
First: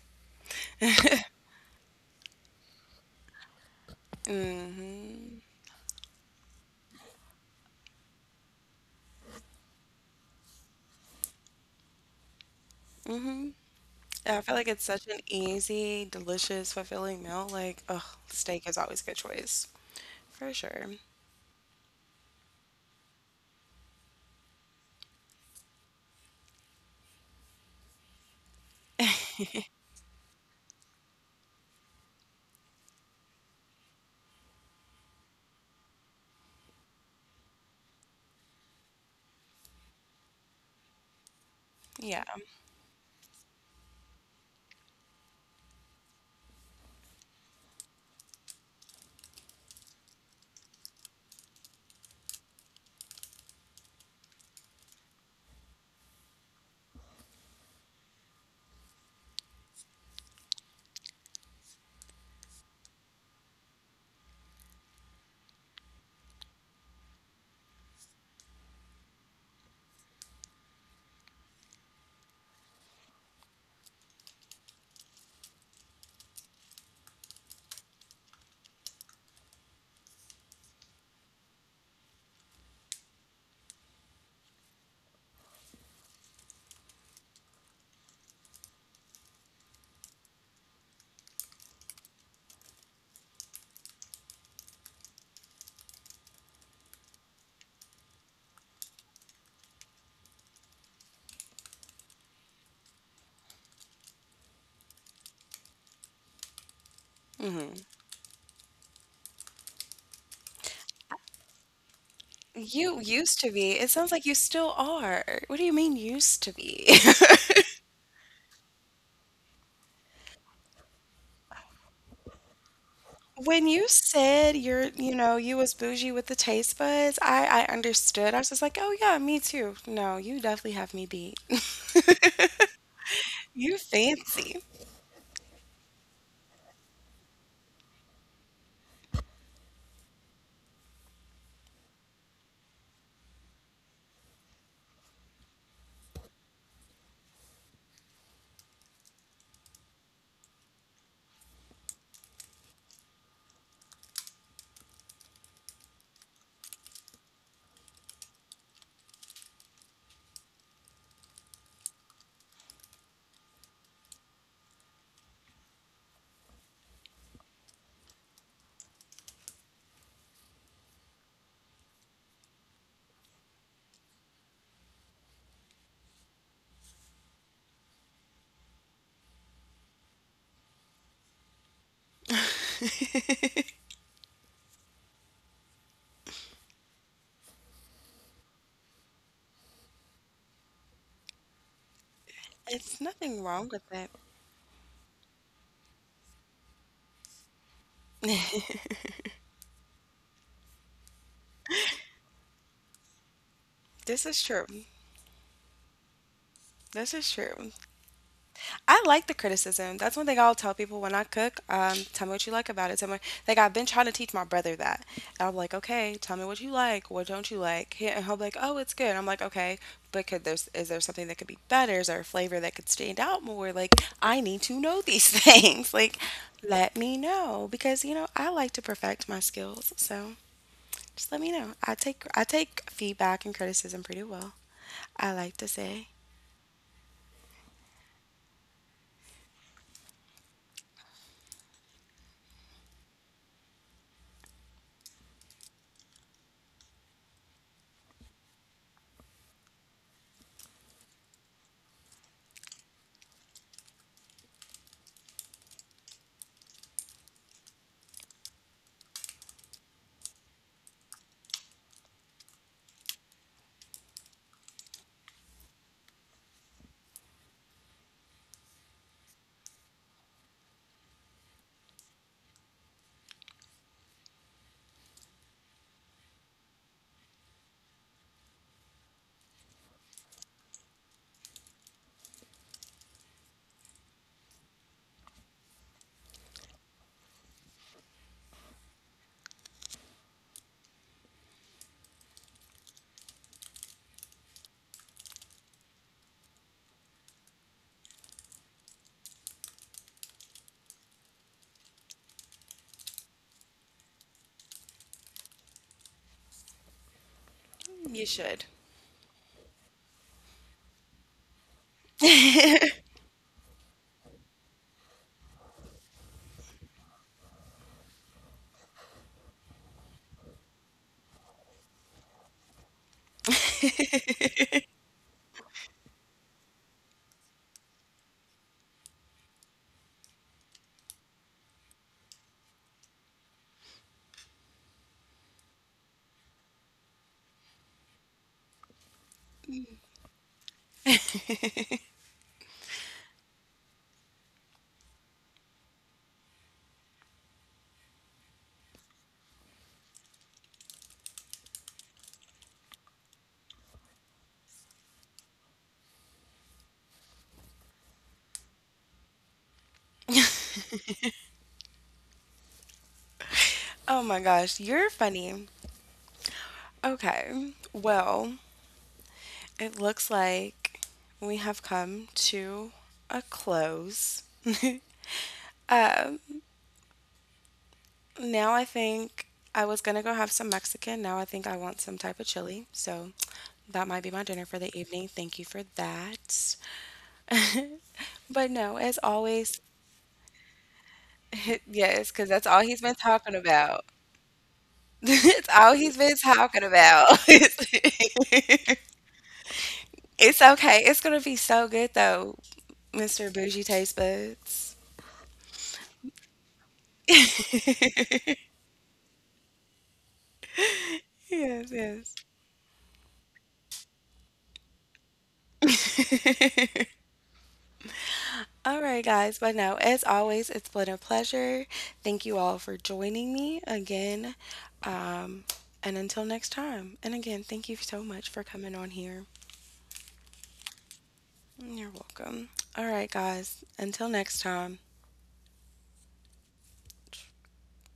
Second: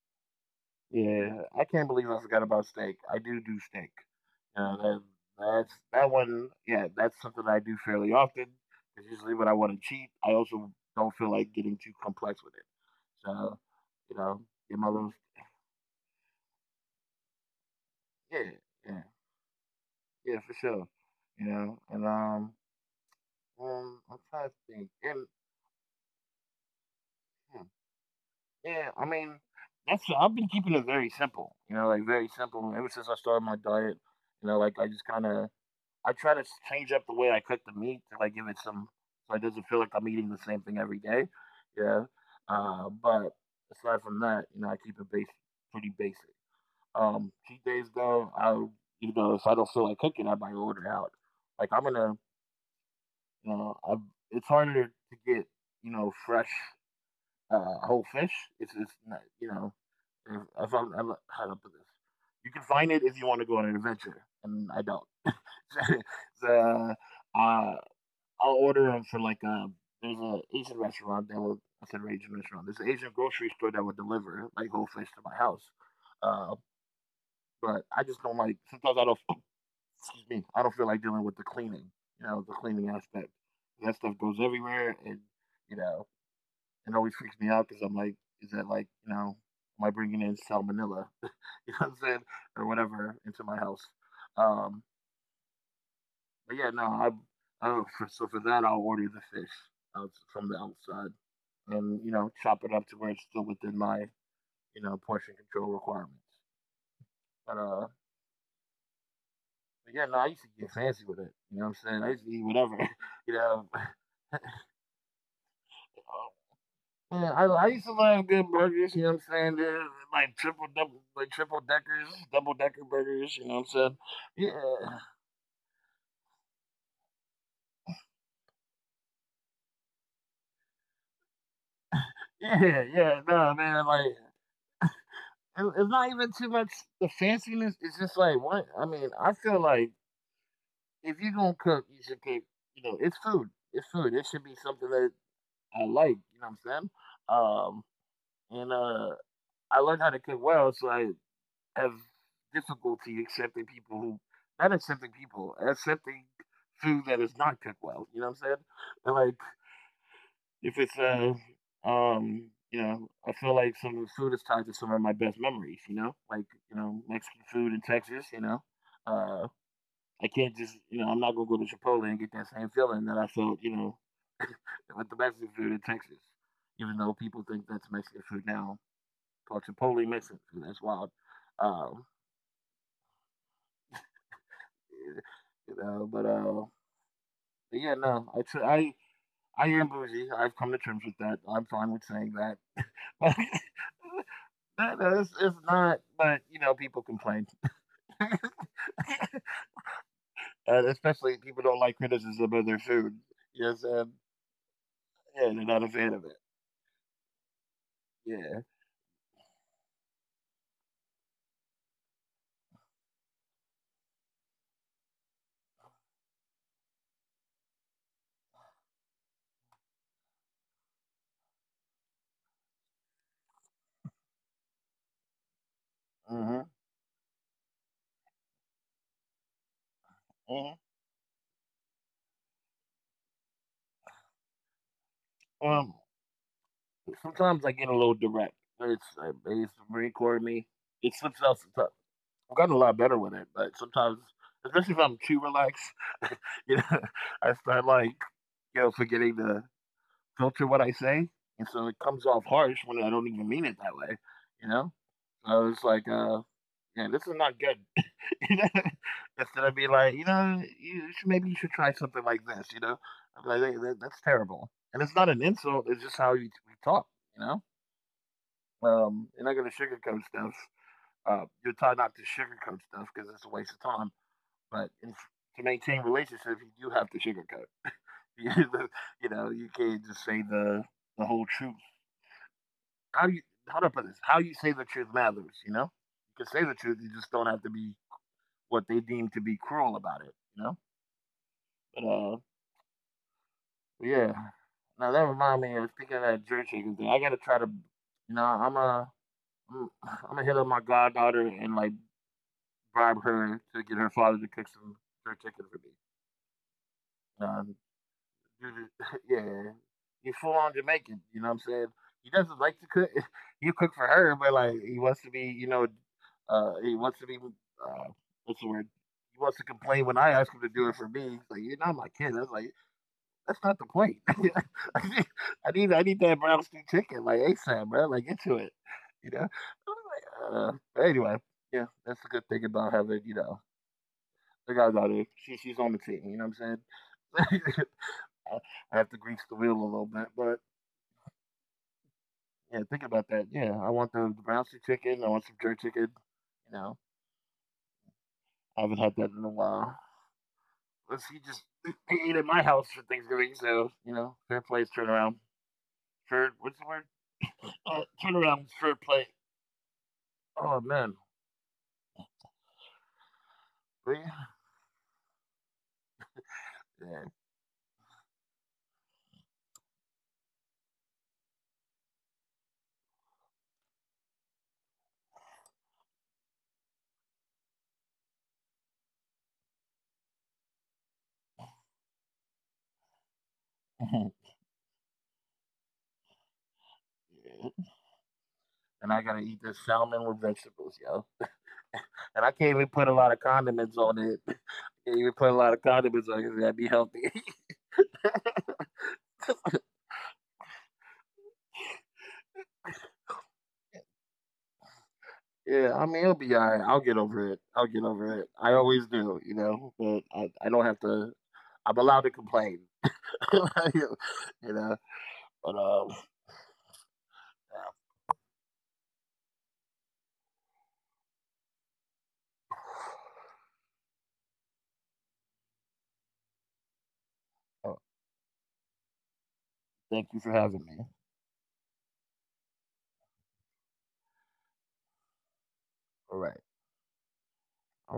Speaker 2: Yeah, I can't believe I forgot about steak. I do do steak. You that, that's that one. Yeah, that's something I do fairly often. It's usually when I want to cheat. I also don't feel like getting too complex with it.
Speaker 1: Mm-hmm.
Speaker 2: So, you know,
Speaker 1: I feel like
Speaker 2: get
Speaker 1: it's
Speaker 2: my
Speaker 1: such
Speaker 2: little
Speaker 1: an easy, delicious, fulfilling meal. Like, oh,
Speaker 2: yeah,
Speaker 1: steak is
Speaker 2: yeah.
Speaker 1: always a good choice.
Speaker 2: Yeah, for
Speaker 1: For
Speaker 2: sure.
Speaker 1: sure.
Speaker 2: You know, and I'm trying to think. And hmm, yeah, I mean, that's I've been keeping it very simple. You know, like very simple. Ever since I started my diet, you know, like I just kind of I try to change up the way I cook the meat to like give it some so it doesn't feel like I'm eating the same thing every day. Yeah.
Speaker 1: Yeah.
Speaker 2: But aside from that, you know, I keep it basic, pretty basic. Cheat days though, I you know if I don't feel like cooking, I might order out. Like I'm gonna you know, I, it's harder to get you know fresh whole fish. It's not you know if I'm, I'm how to put this. You can find it if you want to go on an adventure, and I don't. *laughs* The uh, I'll order them for like a. There's an Asian restaurant that will. I said Asian restaurant. There's an Asian grocery store that will deliver like whole fish to my house. Uh, but I just don't like. Sometimes I don't. *laughs* Excuse me, I don't feel like dealing with the cleaning, you know, the cleaning aspect. That stuff goes everywhere, and you know, it always freaks me out because I'm like, is that like, am I bringing in salmonella, *laughs* you know what I'm saying, or whatever into my house? Um, but yeah, no, so for that I'll order the fish out from the outside, and you know, chop it up to where it's still within my, you know, portion control requirements.
Speaker 1: Mhm.
Speaker 2: But uh, but yeah, no, I used to get fancy with it. You know what I'm saying? I used to eat whatever.
Speaker 1: You
Speaker 2: *laughs*
Speaker 1: used
Speaker 2: You
Speaker 1: to be.
Speaker 2: know,
Speaker 1: It
Speaker 2: *laughs*
Speaker 1: sounds like you still are. What do you mean used to be? *laughs*
Speaker 2: yeah, I used to love good burgers, you know what I'm saying? They're like triple double like triple deckers, double decker burgers, you know what I'm
Speaker 1: When you
Speaker 2: saying? Yeah.
Speaker 1: said you're,
Speaker 2: *laughs*
Speaker 1: you know, you was bougie with the taste buds, I understood. I was just like, "Oh yeah, me too." No, you definitely have me beat. *laughs*
Speaker 2: Yeah, yeah, no,
Speaker 1: You
Speaker 2: man, like
Speaker 1: fancy.
Speaker 2: it's not even too much the fanciness, it's just like what I mean, I feel like if you're gonna cook, you should cook, you know, it's food. It's food. It should be something that I like, you know what I'm saying? Um and I learned how to cook well, so I have difficulty accepting people who not accepting people, accepting food that is not cooked well. You know what I'm saying? And like if it's you know, I feel like some of the food is tied to some of my best memories, you know? Like, you know, Mexican food in Texas, you know. Uh I can't just you know, I'm not gonna go to Chipotle and get that same feeling that I felt, you know, with the Mexican food in Texas. Even though people think that's Mexican food now. Called Chipotle Mexican food, that's wild. Um you know. But yeah, no, I am bougie. I've come to terms with that. I'm fine with saying
Speaker 1: It's
Speaker 2: that.
Speaker 1: nothing wrong with
Speaker 2: *laughs*
Speaker 1: it.
Speaker 2: No, no, it's not. But you know, people complain, *laughs* and especially people don't like criticism of their food.
Speaker 1: This is
Speaker 2: Yes,
Speaker 1: true.
Speaker 2: and yeah, they're not a fan of it.
Speaker 1: This is true. I like
Speaker 2: Yeah.
Speaker 1: the criticism. That's one thing I'll tell people when I cook. Tell me what you like about it. Tell me, like I've been trying to teach my brother that. And I'm like, okay, tell me what you like. What don't you like? He, and he'll be like, oh, it's good. I'm like, okay, but could there's is there something that could be better? Is there a flavor that could stand out more? Like I need to know these *laughs* things. Like let me
Speaker 2: hmm
Speaker 1: know because you know I like to perfect my skills. So just let
Speaker 2: hmm
Speaker 1: me know. I take feedback and criticism pretty well. I like to say
Speaker 2: Um, sometimes I get a little direct. It's Marine Corps me. It slips out sometimes. I've gotten a lot better with it, but sometimes, especially if I'm too relaxed, *laughs* you know, *laughs* I start like, you know, forgetting to filter what I say, and so it comes off harsh when I don't even mean it that way, you know. So it's like, yeah, this is not good. *laughs* You know? Instead of being like, you know, maybe you should try something like this, you know, I'm like that's terrible, and it's not an insult. It's just how we talk, you know." You're not gonna sugarcoat stuff. You're taught not to sugarcoat stuff because it's a waste of time but in, to maintain relationships, you do have to sugarcoat. *laughs* You know, you can't just say the whole truth. How you how to put this? How you say the truth matters. You know, you can say the truth. You just don't have to be what they deem to be cruel about it. You know. But yeah. Now that reminds me of speaking of that jerk chicken thing. I gotta try to, you know, I'm gonna hit up my goddaughter and like bribe her to get her father to cook some jerk chicken for me. Um,
Speaker 1: you should.
Speaker 2: You're just, *laughs* yeah, you full on Jamaican. You know what I'm saying? He doesn't like to cook. *laughs* You cook for her, but like he wants to be, you know, he wants to be, what's the word? He wants to complain when I ask him to do it for me. He's like, "You're not my kid." I was like, "That's not the
Speaker 1: *laughs*
Speaker 2: point. *laughs* I need that brown stew chicken like ASAP, bro. Like get to it, you know." But anyway, yeah, that's the good thing about having, you know, the guys out there. She's on the team. You know what I'm saying? *laughs* I I have to grease the wheel a little bit, but yeah, think about that. Yeah, I want the bouncy chicken. I want some jerk chicken. You know, I haven't had that in a while. Let's see, just they ate at my house for Thanksgiving, so you know, fair play, turnaround. Fair, what's the word? Turnaround, fair play. Oh man, really?
Speaker 1: Oh my gosh, you're funny.
Speaker 2: Yeah.
Speaker 1: Okay, well, it looks like we have come to a close. *laughs* Now I think I was gonna go have some Mexican. Now I think I want some type of chili. So that might be
Speaker 2: *laughs*
Speaker 1: my dinner for the evening. Thank you for that.
Speaker 2: Yeah.
Speaker 1: *laughs* But no,
Speaker 2: And
Speaker 1: as
Speaker 2: I gotta eat this
Speaker 1: always,
Speaker 2: salmon with vegetables, yo.
Speaker 1: *laughs* yes,
Speaker 2: And I
Speaker 1: because that's
Speaker 2: can't
Speaker 1: all
Speaker 2: even
Speaker 1: he's
Speaker 2: put a
Speaker 1: been
Speaker 2: lot of
Speaker 1: talking
Speaker 2: condiments
Speaker 1: about.
Speaker 2: on it. *laughs* Can't
Speaker 1: *laughs*
Speaker 2: even put a
Speaker 1: It's
Speaker 2: lot of
Speaker 1: all he's
Speaker 2: condiments
Speaker 1: been
Speaker 2: on it. 'Cause that'd
Speaker 1: talking
Speaker 2: be healthy.
Speaker 1: about. *laughs* It's okay. It's gonna be so good though. Mr. Bougie Taste Buds.
Speaker 2: Yeah, I mean, it'll be all right. I'll get over it. I'll get over it.
Speaker 1: *laughs*
Speaker 2: I always do, you know, but I don't have to, I'm allowed to
Speaker 1: Yes,
Speaker 2: complain, *laughs* you know, but
Speaker 1: yes.
Speaker 2: yeah.
Speaker 1: *laughs* All right, guys. But no, as always, it's been a pleasure. Thank you all for joining me again. Um, and until next time. And again, thank you
Speaker 2: Oh,
Speaker 1: so much for coming on here.
Speaker 2: thank you for having me.
Speaker 1: You're welcome. All right, guys. Until next time.
Speaker 2: All right. All